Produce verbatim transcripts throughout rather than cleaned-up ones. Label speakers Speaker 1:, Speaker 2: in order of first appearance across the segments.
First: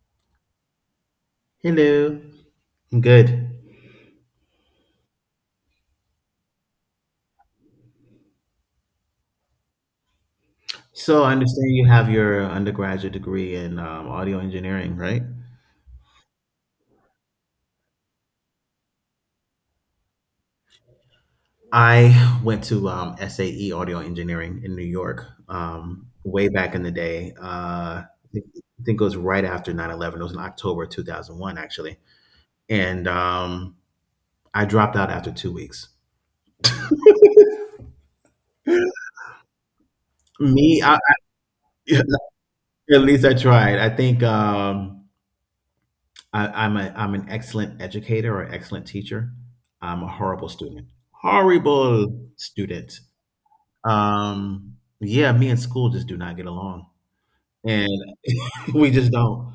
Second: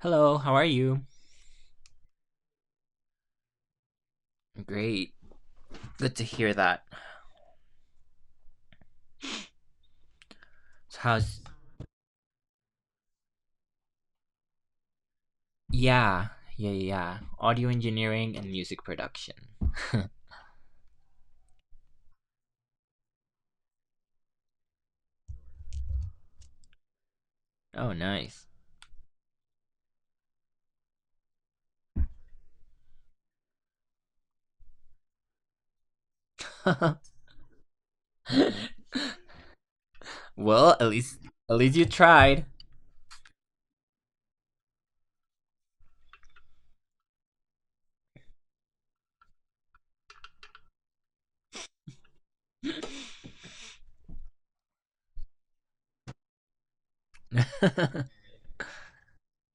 Speaker 1: Hello, how are you?
Speaker 2: Hello. I'm good.
Speaker 1: Great. Good to hear that. So
Speaker 2: So I
Speaker 1: how's
Speaker 2: understand you have your undergraduate degree in um, audio engineering, right?
Speaker 1: Yeah, yeah, yeah. Audio engineering and music production.
Speaker 2: I went to um, S A E Audio Engineering in New York um, way back in the day.
Speaker 1: Oh,
Speaker 2: Uh, I
Speaker 1: nice.
Speaker 2: think I think it was right after nine eleven. It was in October two thousand one, actually. And um, I dropped out after two weeks.
Speaker 1: Well,
Speaker 2: Me,
Speaker 1: at
Speaker 2: I,
Speaker 1: least at least you tried.
Speaker 2: at least I tried. I think um, I, I'm a I'm an excellent educator or excellent teacher. I'm a horrible student. Horrible
Speaker 1: Yeah,
Speaker 2: student. Um, yeah, me and school just do not get along, and we just don't.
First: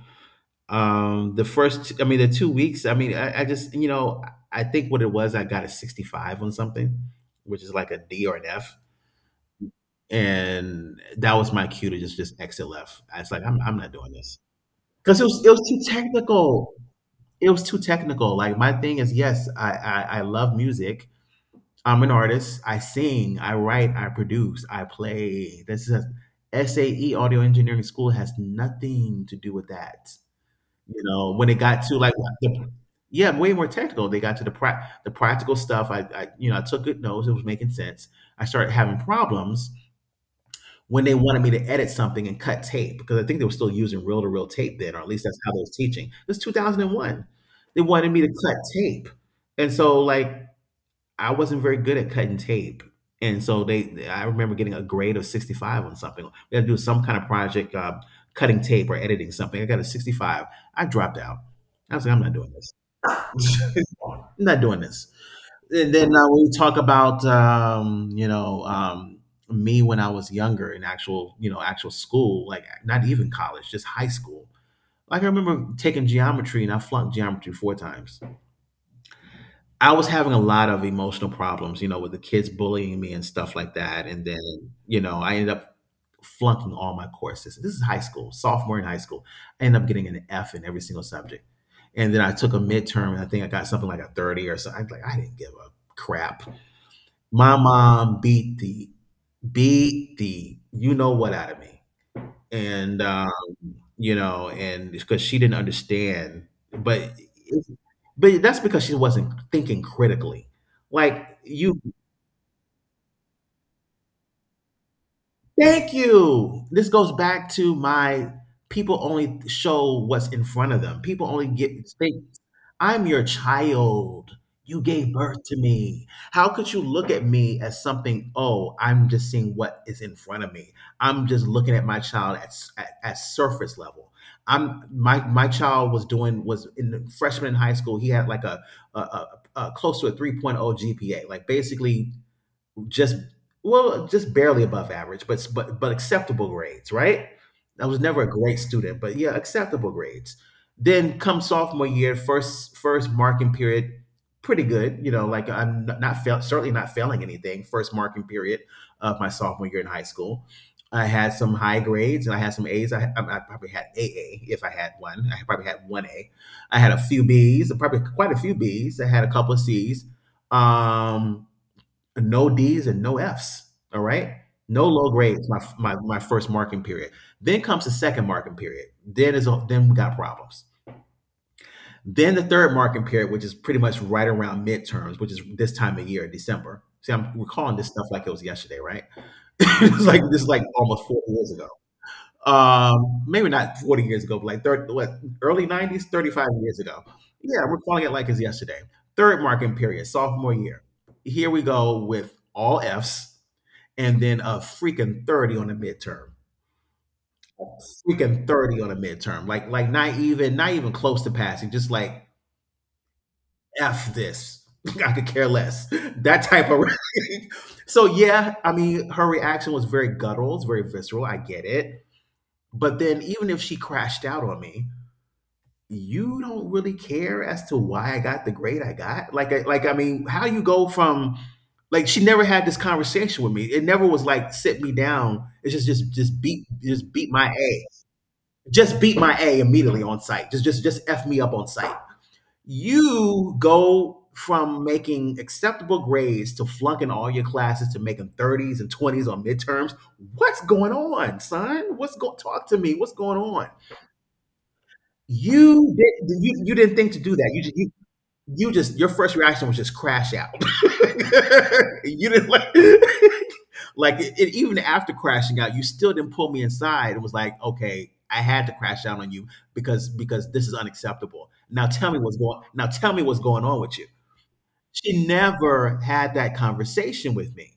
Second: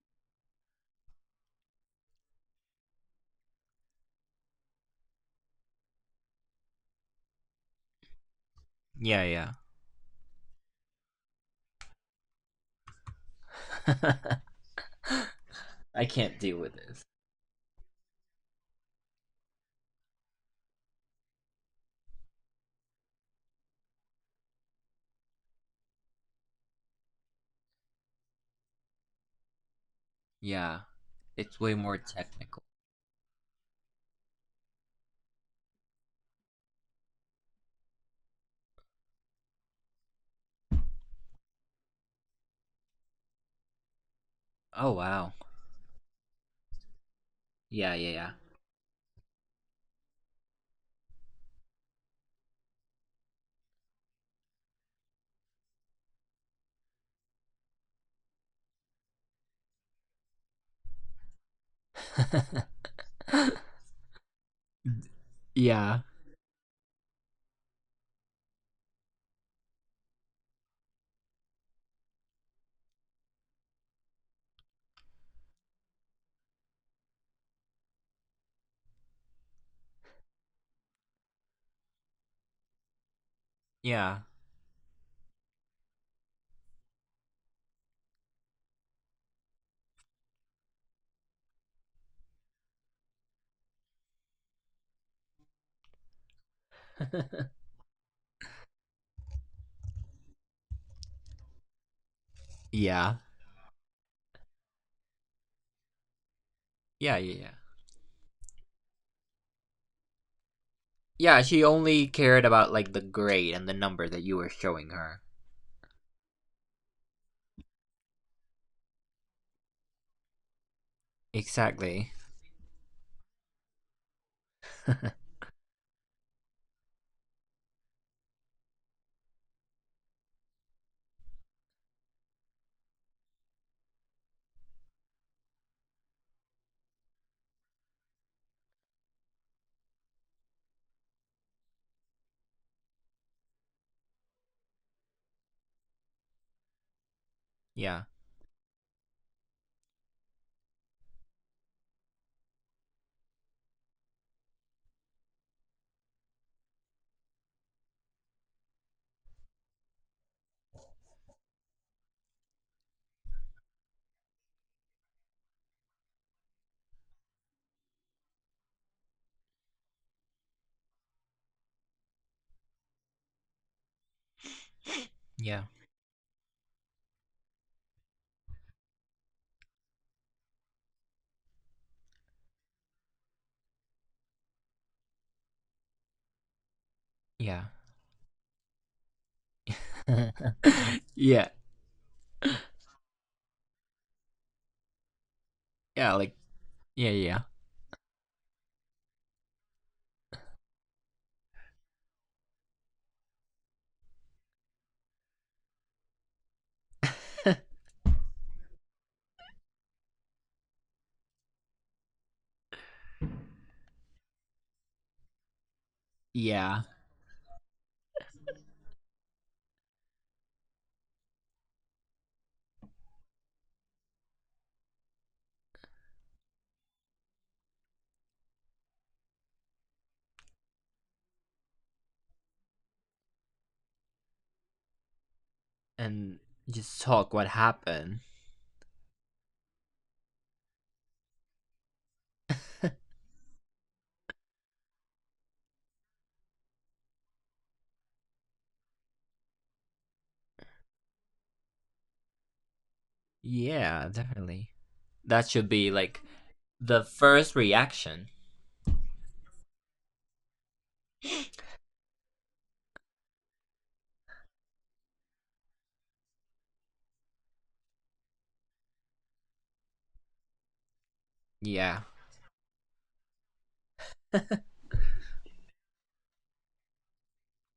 Speaker 2: Um, the first, I mean, the two weeks. I mean, I, I just you know, I think what it was, I got a sixty-five on something, which is like a D or an F,
Speaker 1: yeah.
Speaker 2: and that was my cue to just just exit left. I was like, I'm I'm not doing this because it was it was too
Speaker 1: I can't deal with
Speaker 2: technical.
Speaker 1: this.
Speaker 2: It was too technical. Like my thing is, yes, I, I I love music. I'm an artist. I sing, I write, I produce, I play. This is S A E Audio Engineering School has nothing to do with that.
Speaker 1: Yeah.
Speaker 2: You know, when
Speaker 1: It's
Speaker 2: it
Speaker 1: way
Speaker 2: got
Speaker 1: more
Speaker 2: to like
Speaker 1: technical.
Speaker 2: the yeah, way more technical. They got to the pra- the practical stuff. I, I you know I took good notes. It was making sense. I started having problems when they wanted me to edit something and cut tape because I think they were still using reel to reel tape
Speaker 1: Oh,
Speaker 2: then, or at least
Speaker 1: wow.
Speaker 2: that's how they was teaching. It was two thousand one. They
Speaker 1: Yeah,
Speaker 2: wanted me to
Speaker 1: yeah,
Speaker 2: cut tape, and so like I wasn't very good at cutting tape, and so they I remember getting a grade of sixty-five on something. We had to do some kind of project, uh, cutting tape or editing something. I got a sixty-five. I dropped out. I was like, I'm not doing
Speaker 1: yeah.
Speaker 2: this. I'm not doing this. And
Speaker 1: Yeah.
Speaker 2: then uh, we talk about um, you know um, me when I was younger in actual you know actual school, like not even college, just high school. Like I remember taking geometry and I flunked geometry four times. I was having a lot of emotional problems, you know, with the kids bullying me and stuff like that.
Speaker 1: Yeah.
Speaker 2: And then you know I ended up flunking all my courses. This is high school, sophomore in high school. I ended up getting an F in every single subject. And then I took a midterm and I think I got something like a thirty or something. I Like I didn't give a crap.
Speaker 1: Yeah.
Speaker 2: My mom beat the beat the you know what out of me, and
Speaker 1: Yeah.
Speaker 2: uh, you know, and because she didn't understand, but
Speaker 1: Yeah, yeah, yeah.
Speaker 2: but that's because she wasn't thinking critically. Like
Speaker 1: Yeah, she
Speaker 2: you
Speaker 1: only cared about, like, the grade and the number that you were showing her.
Speaker 2: Thank you. This goes back to my people only show what's in front of them. People only get
Speaker 1: Exactly.
Speaker 2: things. I'm your child. You gave birth to me. How could you look at me as something? Oh, I'm just seeing what is in front of me. I'm just looking at my child at, s- at, at surface level. I'm my my child was doing was in the freshman in high school. He had like a, a, a, a close to a 3.0 G P A. Like basically just well, just barely above average, but but but acceptable grades, right? I was
Speaker 1: Yeah.
Speaker 2: never a great student, but yeah, acceptable grades. Then come sophomore year, first first marking period, pretty good. You know, like I'm not, not fail, certainly not failing anything. First marking period of my sophomore year in high school, I had some high grades and I had some A's. I, I, I probably had A A if I had one. I probably had one A. I had a few B's, probably quite a few B's. I had a couple of C's. Um, no D's and no F's. All right. No low grades. My,
Speaker 1: Yeah.
Speaker 2: my my first marking period. Then comes the second marking period. Then is then we got problems. Then the third marking period, which is pretty much right around midterms, which is this time of year, December. See, I'm
Speaker 1: Yeah.
Speaker 2: recalling this stuff like it was yesterday, right? It's like this is like almost four
Speaker 1: Yeah.
Speaker 2: years ago. Um, maybe not forty years ago, but like thirty, what, early nineties,
Speaker 1: Yeah. Like,
Speaker 2: thirty-five years ago.
Speaker 1: yeah. Yeah.
Speaker 2: Yeah, we're calling it like it's yesterday. Third marking period, sophomore year. Here we go with all Fs and then a freaking thirty on the midterm. A freaking thirty on the midterm. Like like not even not even close to passing, just like F this. I could care less. That type of
Speaker 1: Yeah.
Speaker 2: so yeah, I mean her reaction was very guttural, it's very visceral. I get it. But then even if she crashed out on me, you don't really care as to why I got the grade I got. Like, I, like I mean, how you go from like she never had this conversation with me. It never was like sit me down. It's just just
Speaker 1: And
Speaker 2: just beat
Speaker 1: just
Speaker 2: just beat
Speaker 1: talk what
Speaker 2: my A.
Speaker 1: happened.
Speaker 2: Just beat my A immediately on site. Just just just f me up on site. You go from making acceptable grades to flunking all your classes to making thirties and twenties on midterms. What's going on, son? What's going talk to me? What's going on?
Speaker 1: Yeah, definitely. That should be
Speaker 2: You
Speaker 1: like
Speaker 2: did you you didn't
Speaker 1: the
Speaker 2: think to do that.
Speaker 1: first
Speaker 2: You
Speaker 1: reaction.
Speaker 2: you just your first reaction was just crash out. You didn't like like it, it- even after crashing out, you still didn't pull me inside It was like, okay, I had to crash out on you because because this is unacceptable. Now
Speaker 1: Yeah.
Speaker 2: tell me what's going now tell me what's going on with you. She never had that conversation with me.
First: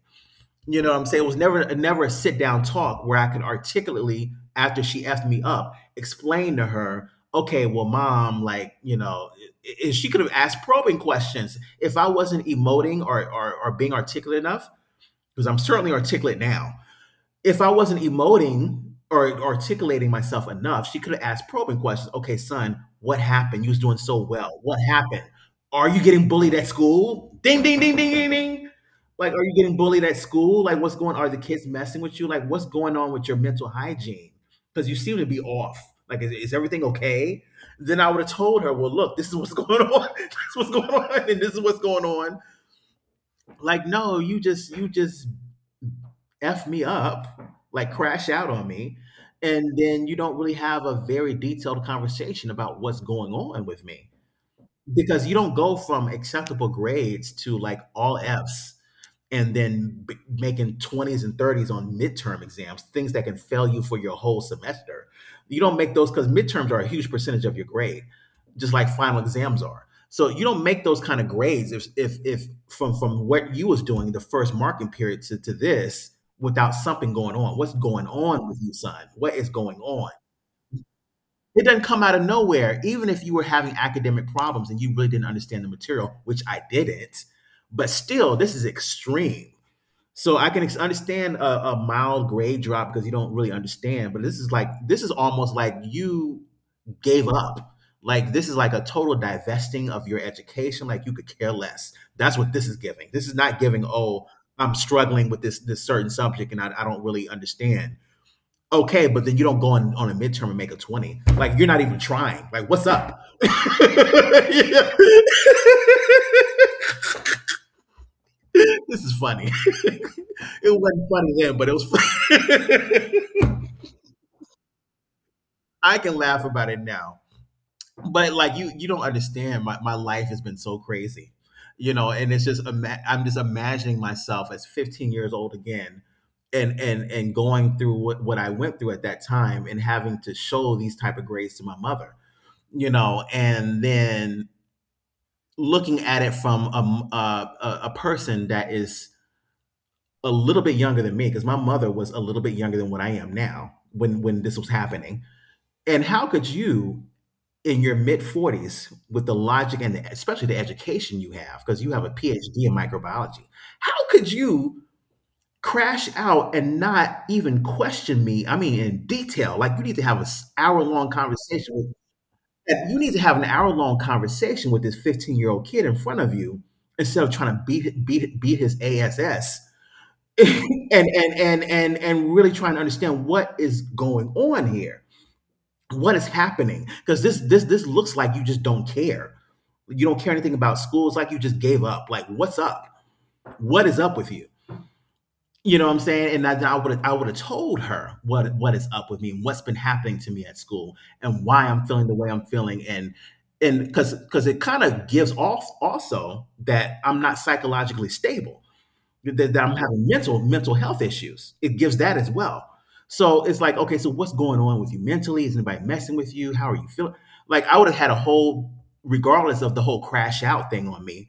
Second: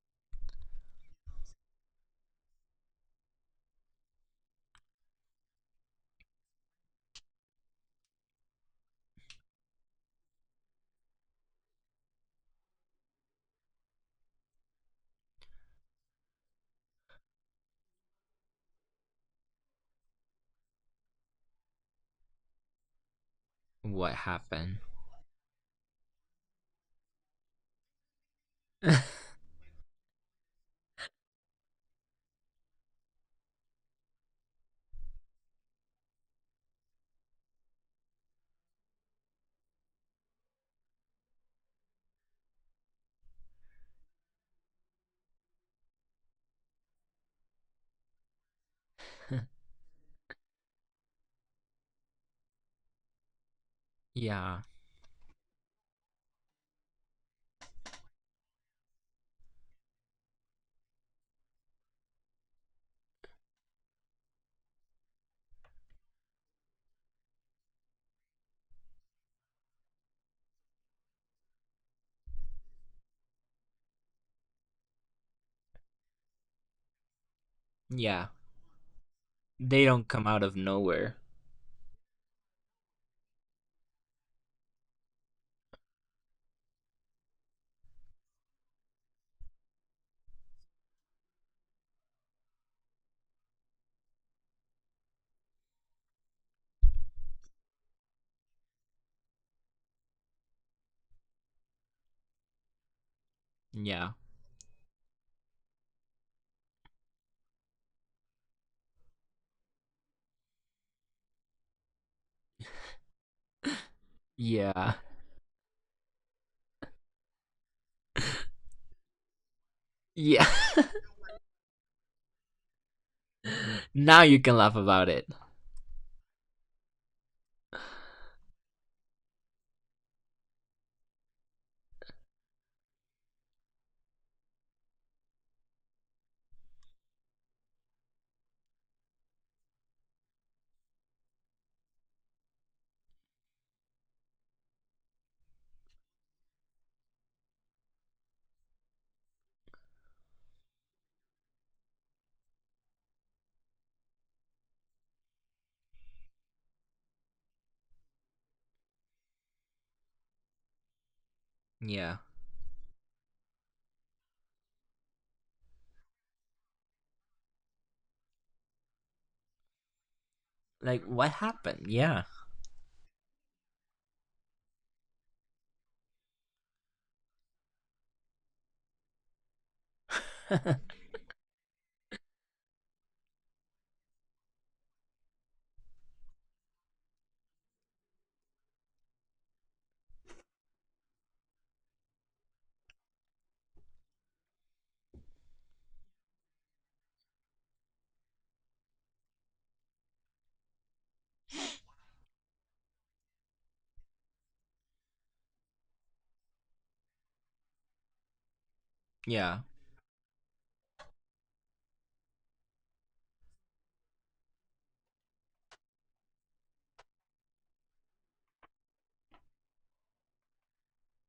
Speaker 2: You know what I'm saying? It was never never a sit down talk where I could articulately, after she effed me up, explain to her, okay, well, mom, like, you know, i- i- she could have asked probing questions if I wasn't emoting or or, or being articulate enough, because I'm certainly articulate now if I wasn't emoting or articulating myself enough, she could have asked probing questions. Okay, son, what happened? You was doing
Speaker 1: What
Speaker 2: so well.
Speaker 1: happened?
Speaker 2: What happened? Are you getting bullied at school? Ding, ding, ding, ding, ding, ding. Like, are you getting bullied at school? Like, what's going? On? Are the kids messing with you? Like, what's going on with your mental hygiene? Because you seem to be off. Like, is, is everything okay? Then I would have told her, well, look, this is what's going on. This is what's going on, and this is what's going on. Like, no, you just you just F me up, like crash out on me. And then you don't really have a very detailed conversation about what's going on with me
Speaker 1: Yeah.
Speaker 2: because you don't go from acceptable grades to like all F's and then b- making twenties and thirties on midterm exams, things that can fail you for your whole semester. You don't make those because midterms are a huge percentage of your grade, just like final exams are. So you don't make those kind of grades if if if from from what you was doing the first marking period to, to this without something going on. What's going
Speaker 1: Yeah.
Speaker 2: on with you, son? What is going
Speaker 1: They don't
Speaker 2: on?
Speaker 1: come out of nowhere.
Speaker 2: It doesn't come out of nowhere. Even if you were having academic problems and you really didn't understand the material, which I didn't, but still, this is extreme so I can ex- understand a, a mild grade drop because you don't really understand, but this is like this is almost like you gave up. Like this is like a total divesting of your education. Like you could care less. That's what this is giving. This is not giving.
Speaker 1: Yeah.
Speaker 2: Oh, I'm struggling with this this certain subject and I, I don't really understand. Okay, but then you don't go on, on a midterm and make a twenty. Like you're not even trying. Like what's up? Yeah.
Speaker 1: Yeah.
Speaker 2: This is funny. It
Speaker 1: Yeah.
Speaker 2: wasn't funny then, but it was funny.
Speaker 1: Now you can laugh about it.
Speaker 2: I can laugh about it now. But like you you don't understand my, my life has been so crazy. You know, and it's just ima- I'm just imagining myself as fifteen years old again and and and going through what, what I went through at that time and having to show these type of grades to my mother. You know, and then looking at it from a m- a, a a person that is a little bit younger than me because my mother was a little bit younger than what I am now when when this was happening. And how could you in your mid forties with the logic and the, especially the education you have because you have a
Speaker 1: Yeah.
Speaker 2: P H D in microbiology. How could you crash out and not even question me? I mean, in detail. Like, you need to have an hour
Speaker 1: Like,
Speaker 2: long
Speaker 1: what
Speaker 2: conversation
Speaker 1: happened?
Speaker 2: with
Speaker 1: Yeah.
Speaker 2: you need to have an hour long conversation with this fifteen year old kid in front of you instead of trying to beat beat beat his ass and and and and and really trying to understand what is going on here, what is happening, because this this this looks like you just don't care. You don't care anything about school. It's like you just gave up. Like, what's up? What is up with you? You know what I'm saying? And i would i would have told her what what is up with me and what's been happening to me at school and why I'm feeling the way I'm feeling, and and because because it kind of gives off also that I'm not psychologically stable, that,
Speaker 1: Yeah.
Speaker 2: that I'm having mental mental health issues. It gives that as well. So it's like, okay, so what's going on with you mentally? Is anybody messing with you? How are you feeling? Like, I would have had a whole, regardless of the whole crash out thing on me,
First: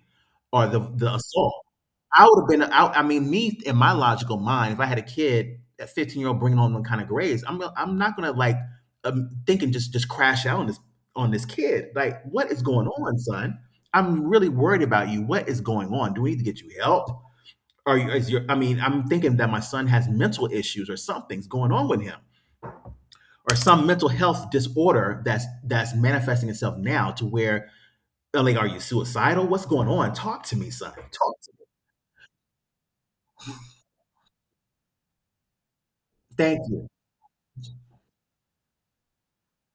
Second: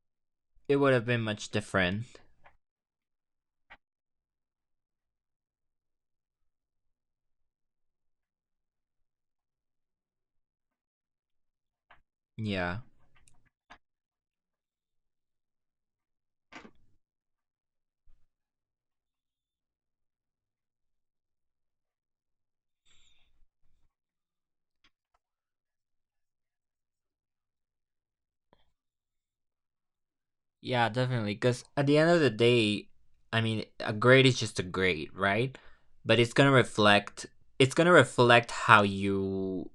Speaker 2: or
Speaker 1: It
Speaker 2: the
Speaker 1: would have
Speaker 2: the
Speaker 1: been much
Speaker 2: assault.
Speaker 1: different.
Speaker 2: I would have been out. I mean, me in my logical mind, if I had a kid, a fifteen year old bringing on them kind of grades, I'm gonna- I'm not gonna, like, um, thinking, just just crash out on this on this kid. Like, what is
Speaker 1: Yeah.
Speaker 2: going on, son? I'm really worried about you. What is going on? Do we need to get you help? Or is your, I mean, I'm thinking that my son has mental issues or something's going on with him or some mental health disorder that's that's manifesting itself now to where uh, like, are you suicidal? What's going on? Talk to me,
Speaker 1: Yeah,
Speaker 2: son.
Speaker 1: definitely.
Speaker 2: Talk to
Speaker 1: Because at the end of the day, I mean, a grade is just a grade, right? But it's
Speaker 2: me.
Speaker 1: gonna
Speaker 2: Thank you.
Speaker 1: reflect. It's gonna reflect how you,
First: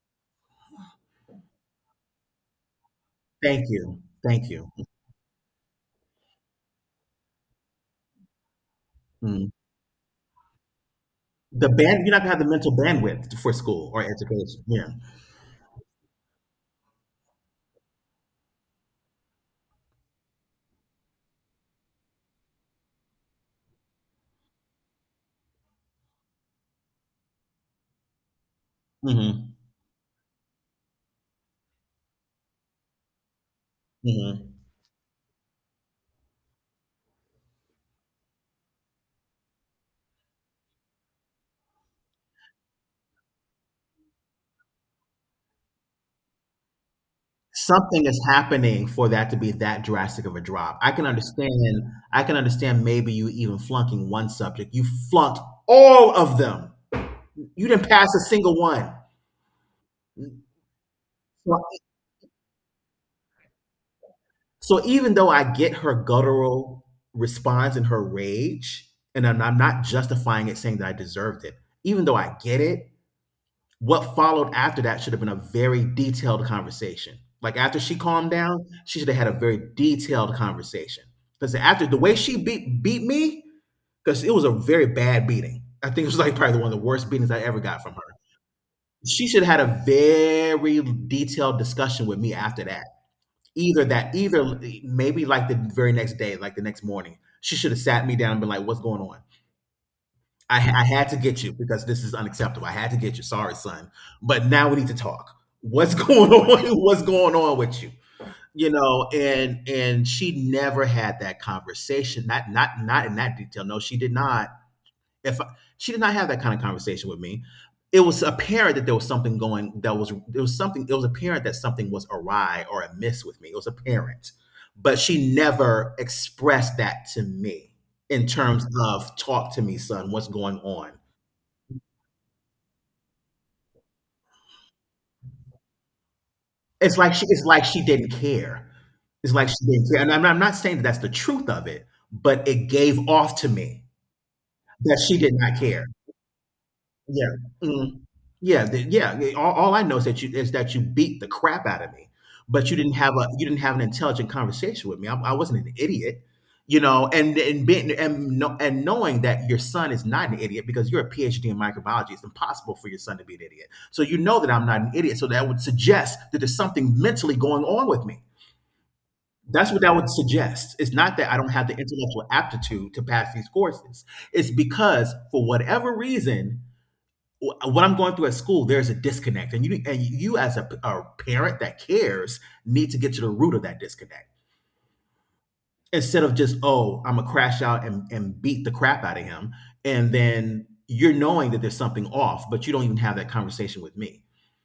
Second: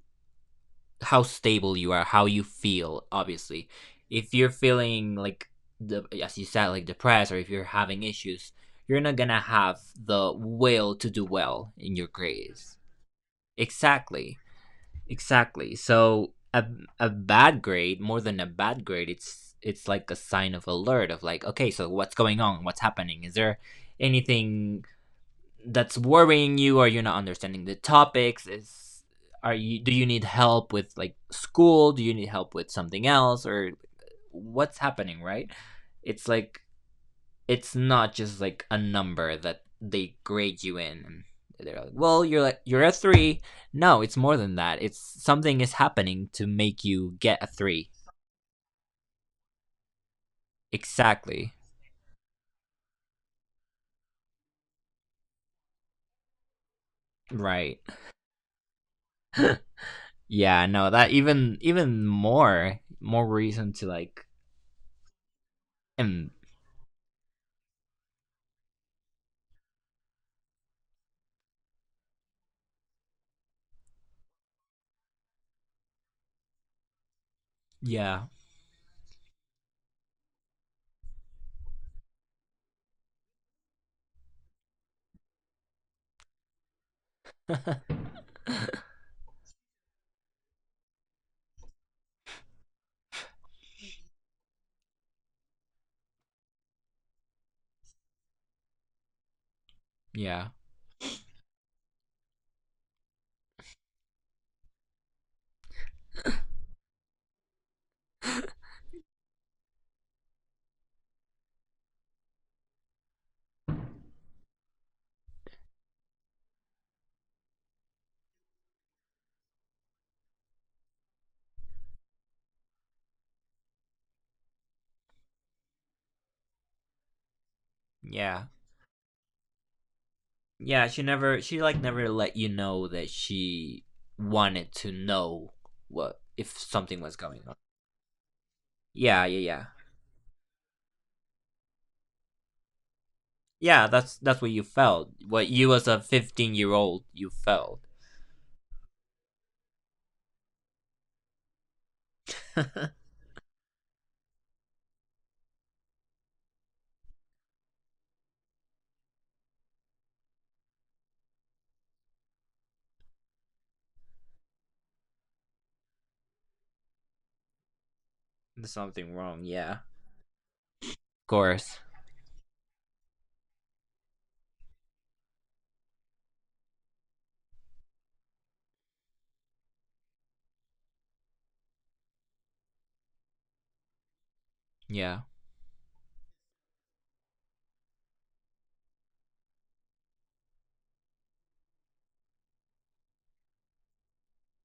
Speaker 1: how stable you are, how you feel.
Speaker 2: Thank
Speaker 1: Obviously,
Speaker 2: you.
Speaker 1: if you're
Speaker 2: Thank you.
Speaker 1: feeling like, the, as you said, like, depressed, or if you're having issues, you're not gonna
Speaker 2: Mm.
Speaker 1: have the will to do
Speaker 2: The
Speaker 1: well in
Speaker 2: band,
Speaker 1: your
Speaker 2: you're not gonna have the mental
Speaker 1: grades.
Speaker 2: bandwidth for school or
Speaker 1: Exactly.
Speaker 2: education. Yeah.
Speaker 1: Exactly. So a a bad grade, more than a bad grade, it's it's like a sign of alert of, like, okay, so what's going on? What's happening? Is there anything that's worrying you? Are you not understanding the topics? Is are
Speaker 2: Hmm.
Speaker 1: you do you need help with, like, school? Do you need help with something else, or
Speaker 2: Hmm.
Speaker 1: what's happening, right? It's like it's not just like a number that they grade you in, and they're like, well, you're like you're a three. No, it's more than that. It's something is happening to make you get a three.
Speaker 2: Something is happening for that to be that drastic of a drop. I can understand.
Speaker 1: Exactly.
Speaker 2: I can understand maybe you even flunking one subject. You flunked all of them. You
Speaker 1: Right.
Speaker 2: didn't pass a single one.
Speaker 1: Yeah, no, that, even
Speaker 2: So,
Speaker 1: even more more reason to, like.
Speaker 2: so even though I get her
Speaker 1: And
Speaker 2: guttural response and her rage, and I'm, I'm not justifying it, saying that I deserved it. Even though I get it, what followed after that should have been a very detailed conversation. Like, after she
Speaker 1: yeah,
Speaker 2: calmed down, she should have had a very detailed conversation. Because after the way she beat beat me, because it was a very bad beating. I think it was like probably one of the worst beatings I ever got from her. She should have had a very detailed discussion with me after that. Either that, either maybe like the very next day, like the next morning, she should have sat me down and been like, "What's going on?
Speaker 1: yeah,
Speaker 2: I, I had to get you because this is unacceptable. I had to get you. Sorry, son. But now we need to talk. What's going on? What's going on with you?" You know, and and she never had that conversation. Not not not in that detail. No, she did not. If I, she did not have that kind of conversation with me, it was apparent that there was something going. That was, it was something. It was apparent that something was awry or amiss with me. It was apparent, but she never expressed that to me in
Speaker 1: yeah.
Speaker 2: terms of talk to me, son. What's going
Speaker 1: Yeah,
Speaker 2: on?
Speaker 1: she never she like never let you know that she wanted to know what, if
Speaker 2: It's
Speaker 1: something
Speaker 2: like
Speaker 1: was
Speaker 2: she,
Speaker 1: going
Speaker 2: it's
Speaker 1: on.
Speaker 2: like she didn't care.
Speaker 1: Yeah,
Speaker 2: It's
Speaker 1: yeah,
Speaker 2: like
Speaker 1: yeah.
Speaker 2: she didn't care. And I'm I'm not saying that that's the truth of it, but it gave off to me
Speaker 1: Yeah, that's that's what you
Speaker 2: that
Speaker 1: felt.
Speaker 2: she did
Speaker 1: What
Speaker 2: not
Speaker 1: you,
Speaker 2: care.
Speaker 1: as a fifteen year old, you
Speaker 2: Yeah.
Speaker 1: felt.
Speaker 2: Mhm. Yeah, the yeah, all all I know is that you is that you beat the crap out of me, but you didn't have a you didn't have an intelligent conversation with me. I I wasn't an idiot, you know, and and being and kno and knowing that your son is not an idiot, because you're a PhD in microbiology, it's impossible for your son to be an idiot. So you know that I'm not an idiot, so that would suggest that there's something mentally going on with me.
Speaker 1: There's something wrong, yeah.
Speaker 2: That's
Speaker 1: Of
Speaker 2: what that would suggest. It's not that I don't have the
Speaker 1: course.
Speaker 2: intellectual aptitude to pass these courses. It's because for whatever reason, wh- what I'm going through at school, there's a disconnect, and you and you as a, a parent that cares need to get to the root of that disconnect
Speaker 1: Yeah.
Speaker 2: instead of just, oh, I'm gonna crash out and, and beat the crap out of him, and then you're knowing that there's something off, but you don't even have that conversation with me,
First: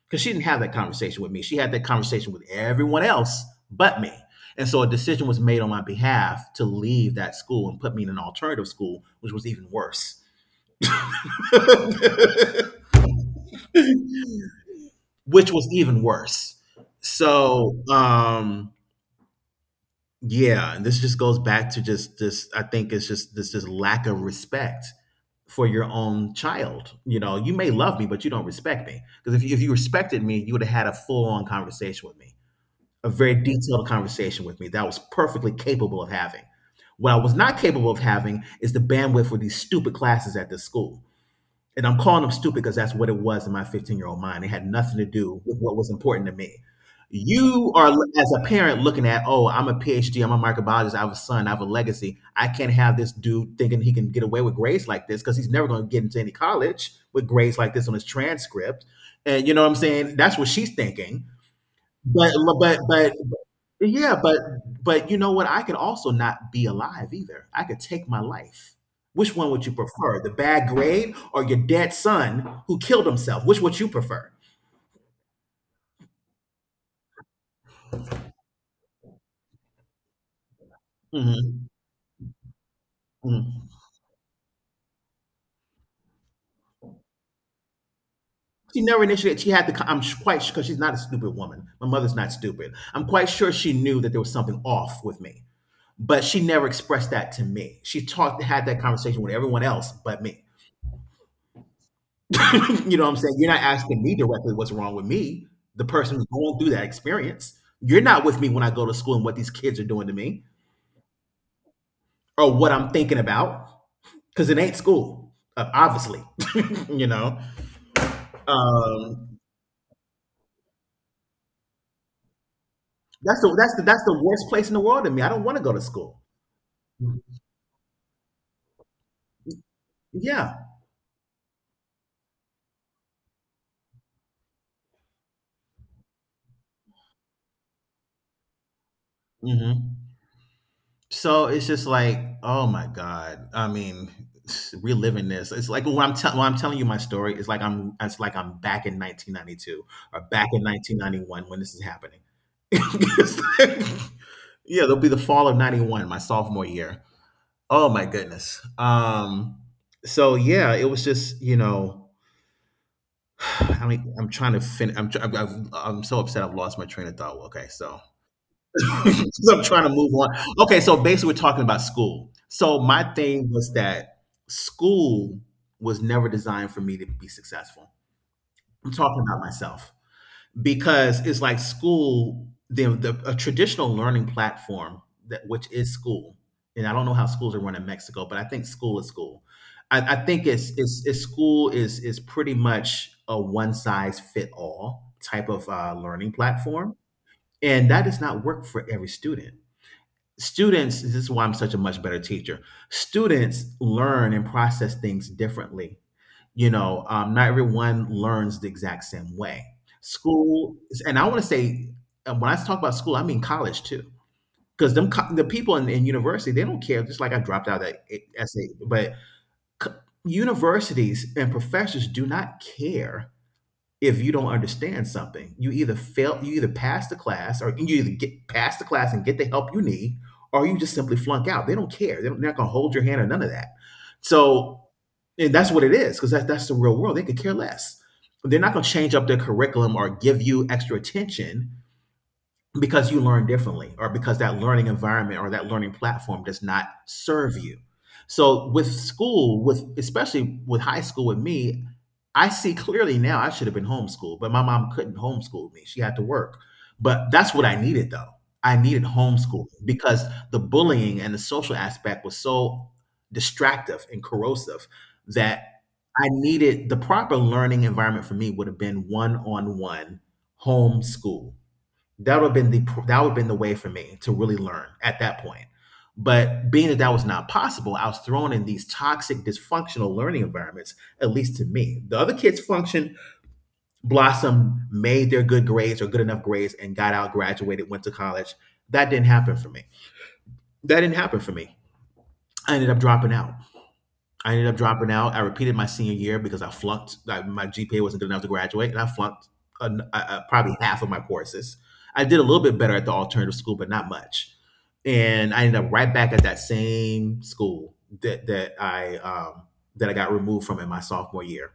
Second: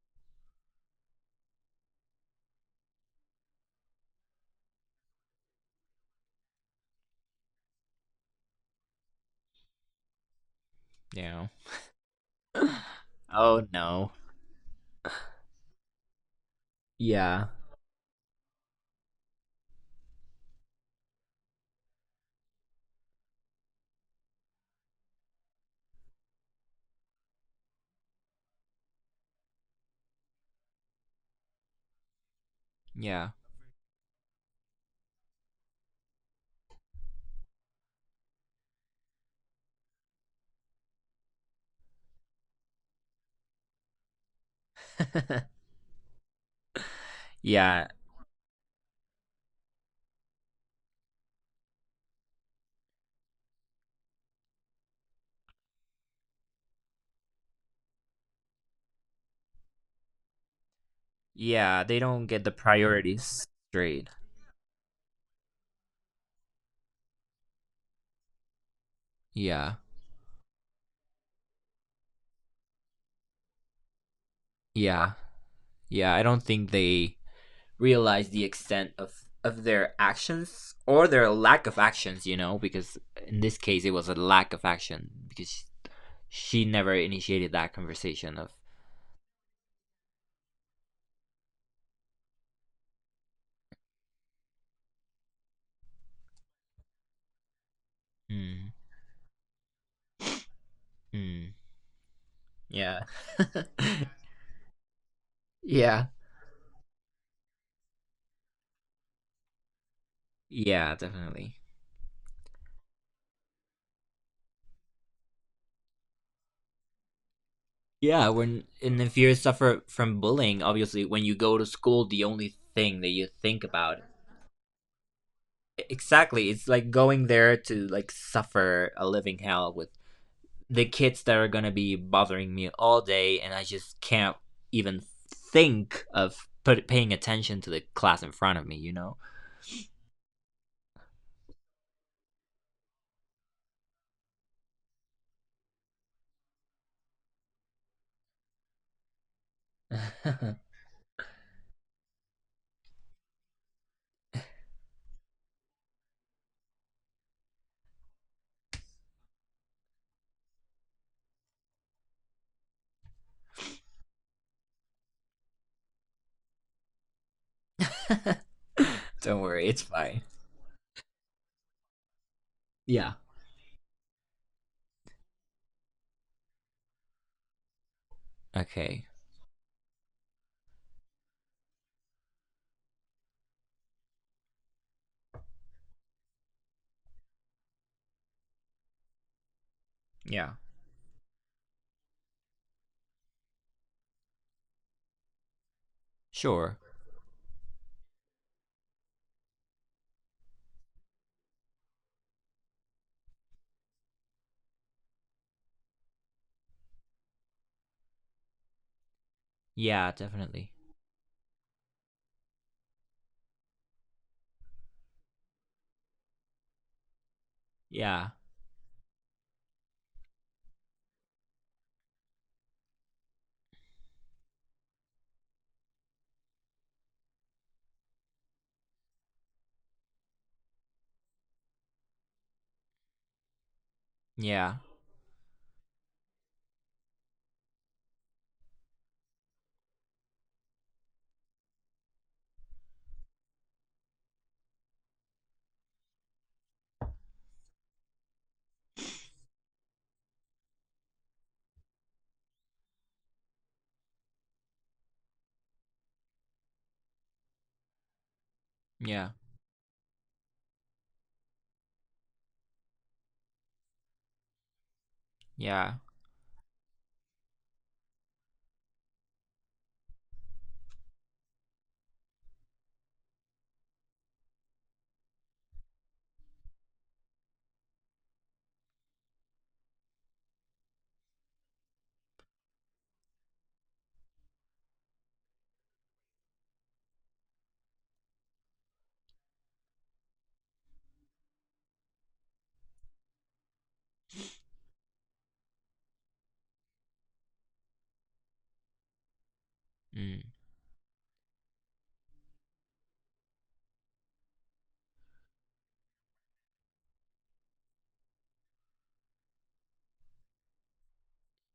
Speaker 2: because she didn't have that conversation with me. She had that conversation with everyone else but me, and so a decision was made on my behalf to leave that school and put me in an alternative school, which was even worse.
Speaker 1: Yeah. Oh, no.
Speaker 2: Which was even worse.
Speaker 1: Yeah.
Speaker 2: So um yeah, and this just goes back to just this. I think it's just this just lack of respect for your own child. You know, you may love me, but you don't respect me. Because if you, if you respected me, you would have had a full on conversation with me, a
Speaker 1: Yeah.
Speaker 2: very detailed conversation with me that I was perfectly capable of having. What I was not capable of having is the bandwidth for these stupid classes at this school, and I'm calling them stupid because that's what it was in my fifteen year old mind. It had nothing to do with what was important to me. You
Speaker 1: Yeah.
Speaker 2: are, as a parent, looking at, oh, I'm a PhD, I'm a microbiologist, I have a son, I have a legacy. I can't have this dude thinking he can get away with grades like this, because he's never going to get into any college with grades like this on his transcript. And you know what I'm saying? That's what she's thinking.
Speaker 1: Yeah. They don't
Speaker 2: But
Speaker 1: get the
Speaker 2: but but
Speaker 1: priorities straight.
Speaker 2: yeah, but but you know what? I could also not be alive either. I could take my life. Which one would you
Speaker 1: Yeah.
Speaker 2: prefer? The bad grade or your dead son who killed himself? Which would you prefer?
Speaker 1: Yeah. Yeah. I don't think they realize the extent of of their actions, or their lack
Speaker 2: Mhm.
Speaker 1: of actions, you know, because in this
Speaker 2: Mhm.
Speaker 1: case it was a lack of action because she never initiated that conversation of
Speaker 2: She never initiated. She had the. Con- I'm sh- quite sure, because she's not a stupid woman. My mother's not stupid. I'm quite sure she knew that there was something off with me, but she never expressed that to me. She talked, had
Speaker 1: mm,
Speaker 2: that conversation with everyone else but me.
Speaker 1: Mm.
Speaker 2: You
Speaker 1: Yeah.
Speaker 2: know what I'm saying? You're not asking me directly what's wrong with me, the
Speaker 1: Yeah.
Speaker 2: person who's going through that experience. You're not with me when I go to school and what these kids are doing to me
Speaker 1: Yeah, definitely.
Speaker 2: or what I'm thinking about, because it ain't school, uh, obviously. You know,
Speaker 1: Yeah, when and if you
Speaker 2: um,
Speaker 1: suffer from bullying, obviously when you go to school, the only thing that you
Speaker 2: that's the
Speaker 1: think
Speaker 2: that's the
Speaker 1: about.
Speaker 2: that's the worst place in the world to me. I don't want to go to
Speaker 1: e-,
Speaker 2: school.
Speaker 1: exactly it's like going there to, like, suffer a living hell with
Speaker 2: Yeah.
Speaker 1: the kids that are gonna be bothering me all day, and I just can't even think of, put, paying attention to the class in front of me. You know.
Speaker 2: Hmm. So it's just like, oh my god! I mean, reliving this. It's like when I'm tell when I'm telling you my story. It's like I'm, it's like I'm back in nineteen ninety-two or back in nineteen ninety-one when this is happening. It's like- yeah, there'll be the fall of 'ninety-one, my sophomore year. Oh my goodness. Um. So yeah, it was just, you know, I mean, I'm trying to finish. I'm tr- I'm, I'm I'm so upset. I've lost my train of thought. Well, okay, so,
Speaker 1: Don't
Speaker 2: 'cause I'm
Speaker 1: worry, it's
Speaker 2: trying to move
Speaker 1: fine.
Speaker 2: on. Okay, so basically, we're talking about school. So my
Speaker 1: Yeah.
Speaker 2: thing was that school was never designed for me to be successful. I'm
Speaker 1: Okay.
Speaker 2: talking about myself, because it's like school, the, the a traditional learning platform that, which is school, and I don't know how schools are run in Mexico, but I think school is school. I, I think
Speaker 1: Yeah.
Speaker 2: it's, it's it's school is is pretty much a one size fit all type of uh, learning
Speaker 1: Sure.
Speaker 2: platform, and that does not work for every student, students, this is why I'm such a much better teacher. Students learn and process things differently, you know. Um, not everyone learns the exact same way,
Speaker 1: Yeah, definitely.
Speaker 2: school, and I want to say, uh, when I talk about school, I mean college too, because them co- the people in, in university, they don't care. Just like I dropped out of that, eh,
Speaker 1: Yeah.
Speaker 2: essay, but c- universities and professors do not care if you don't understand something. You either fail, you either pass the class, or you either get past the class and get the help you need, or you just simply flunk out. They don't care. They don't, they're not going to hold your hand or none of that.
Speaker 1: Yeah.
Speaker 2: So, and that's what it is, because that, that's the real world. They could care less. They're not going to change up their curriculum or give you extra attention because you learn differently or because that learning environment or that learning platform does not serve you. So with school, with especially with high school, with me, I see clearly now I should have been homeschooled, but my mom couldn't homeschool me, she had to work. But that's what I needed though. I needed
Speaker 1: Yeah.
Speaker 2: homeschooling because the bullying and the social aspect was so distractive and corrosive that
Speaker 1: Yeah.
Speaker 2: I needed the proper learning environment. For me would have been one-on-one homeschool. That would have been the that would have been the way for me to really learn at that point. But being that that was not possible, I was thrown in these toxic dysfunctional learning environments. At least to me, the other kids functioned, blossomed, made their good grades or good enough grades, and got out, graduated, went to college. That didn't happen for me. That didn't happen for me. I ended up dropping out. I ended up dropping out. I repeated my senior year because I flunked. Like, my G P A wasn't good enough to graduate, and I flunked uh, uh,
Speaker 1: Mm.
Speaker 2: probably half of my courses. I did a little bit better at the alternative school, but not much. And I ended up right back at that same school that that I um, that I got removed from in my sophomore year.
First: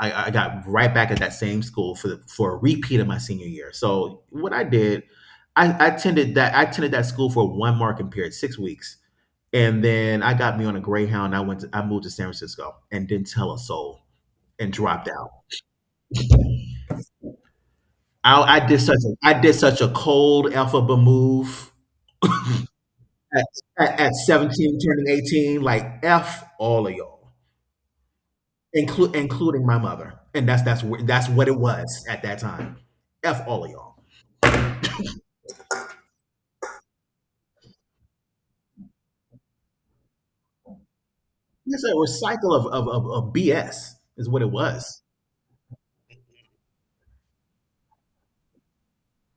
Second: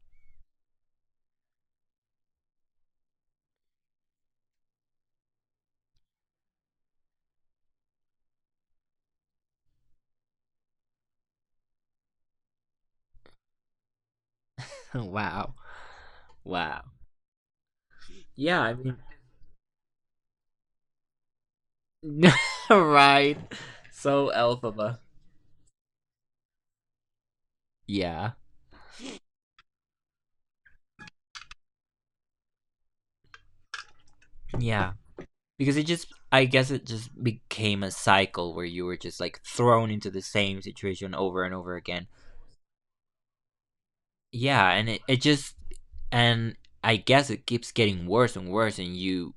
Speaker 2: I, I got right back at that same school for the, for a repeat of my senior year. So what I did, I, I attended that I attended that school for a one marking period, six weeks, and then I got me on a Greyhound. And I went. To, I moved to San Francisco and didn't tell a soul and dropped out.
Speaker 1: Wow. Wow.
Speaker 2: I,
Speaker 1: Yeah,
Speaker 2: I
Speaker 1: I
Speaker 2: did
Speaker 1: mean,
Speaker 2: such. A, I did such a cold alphabet move
Speaker 1: right.
Speaker 2: at, at, at
Speaker 1: So,
Speaker 2: seventeen,
Speaker 1: Elphaba.
Speaker 2: turning eighteen. Like f all of y'all,
Speaker 1: Yeah.
Speaker 2: inclu- including my mother. And that's that's wh- that's what it was at that time. F all of y'all.
Speaker 1: Yeah. Because it just I guess it just became a cycle where you were just, like, thrown into the same situation over and over
Speaker 2: It's a
Speaker 1: again.
Speaker 2: recycle of of, of, of B S is what it
Speaker 1: Yeah, and it,
Speaker 2: was.
Speaker 1: it just and I guess it keeps getting worse and worse, and you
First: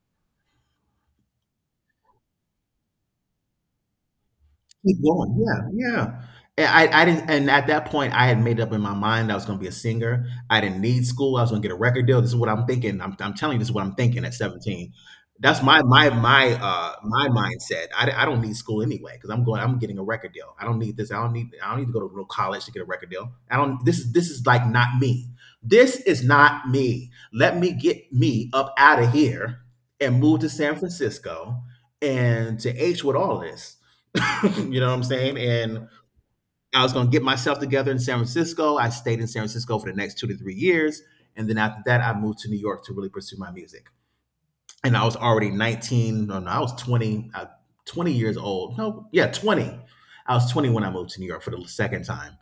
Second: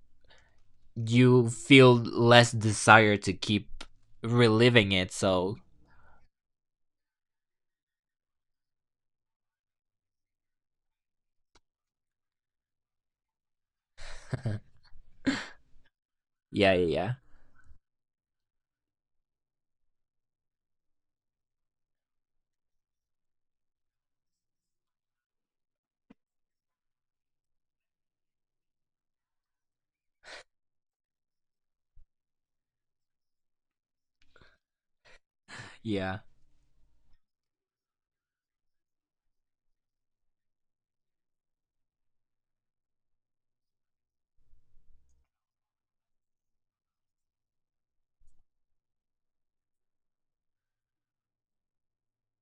Speaker 1: you feel less desire to keep reliving
Speaker 2: Keep
Speaker 1: it,
Speaker 2: going.
Speaker 1: so
Speaker 2: Yeah, yeah. And I, I didn't, and at that point, I had made up in my mind I was going to be a singer. I didn't need school. I was going to get a record deal. This is what I'm thinking. I'm, I'm telling you, this is what I'm thinking at seventeen. That's my my my
Speaker 1: yeah, yeah,
Speaker 2: uh
Speaker 1: yeah.
Speaker 2: my mindset. I, I don't need school anyway because I'm going. I'm getting a record deal. I don't need this. I don't need. I don't need to go to real college to get a record deal. I don't. This is this is like not me. This is not me. Let me get me up out of here and move to San Francisco and to H with all of this. You know what I'm saying? And
Speaker 1: Yeah.
Speaker 2: I was going to get myself together in San Francisco. I stayed in San Francisco for the next two to three years. And then after that, I moved to New York to really pursue my music. And I was already nineteen. No, no, I was twenty, uh, twenty years old. No, yeah, twenty. I was twenty when I moved to New York for the second time.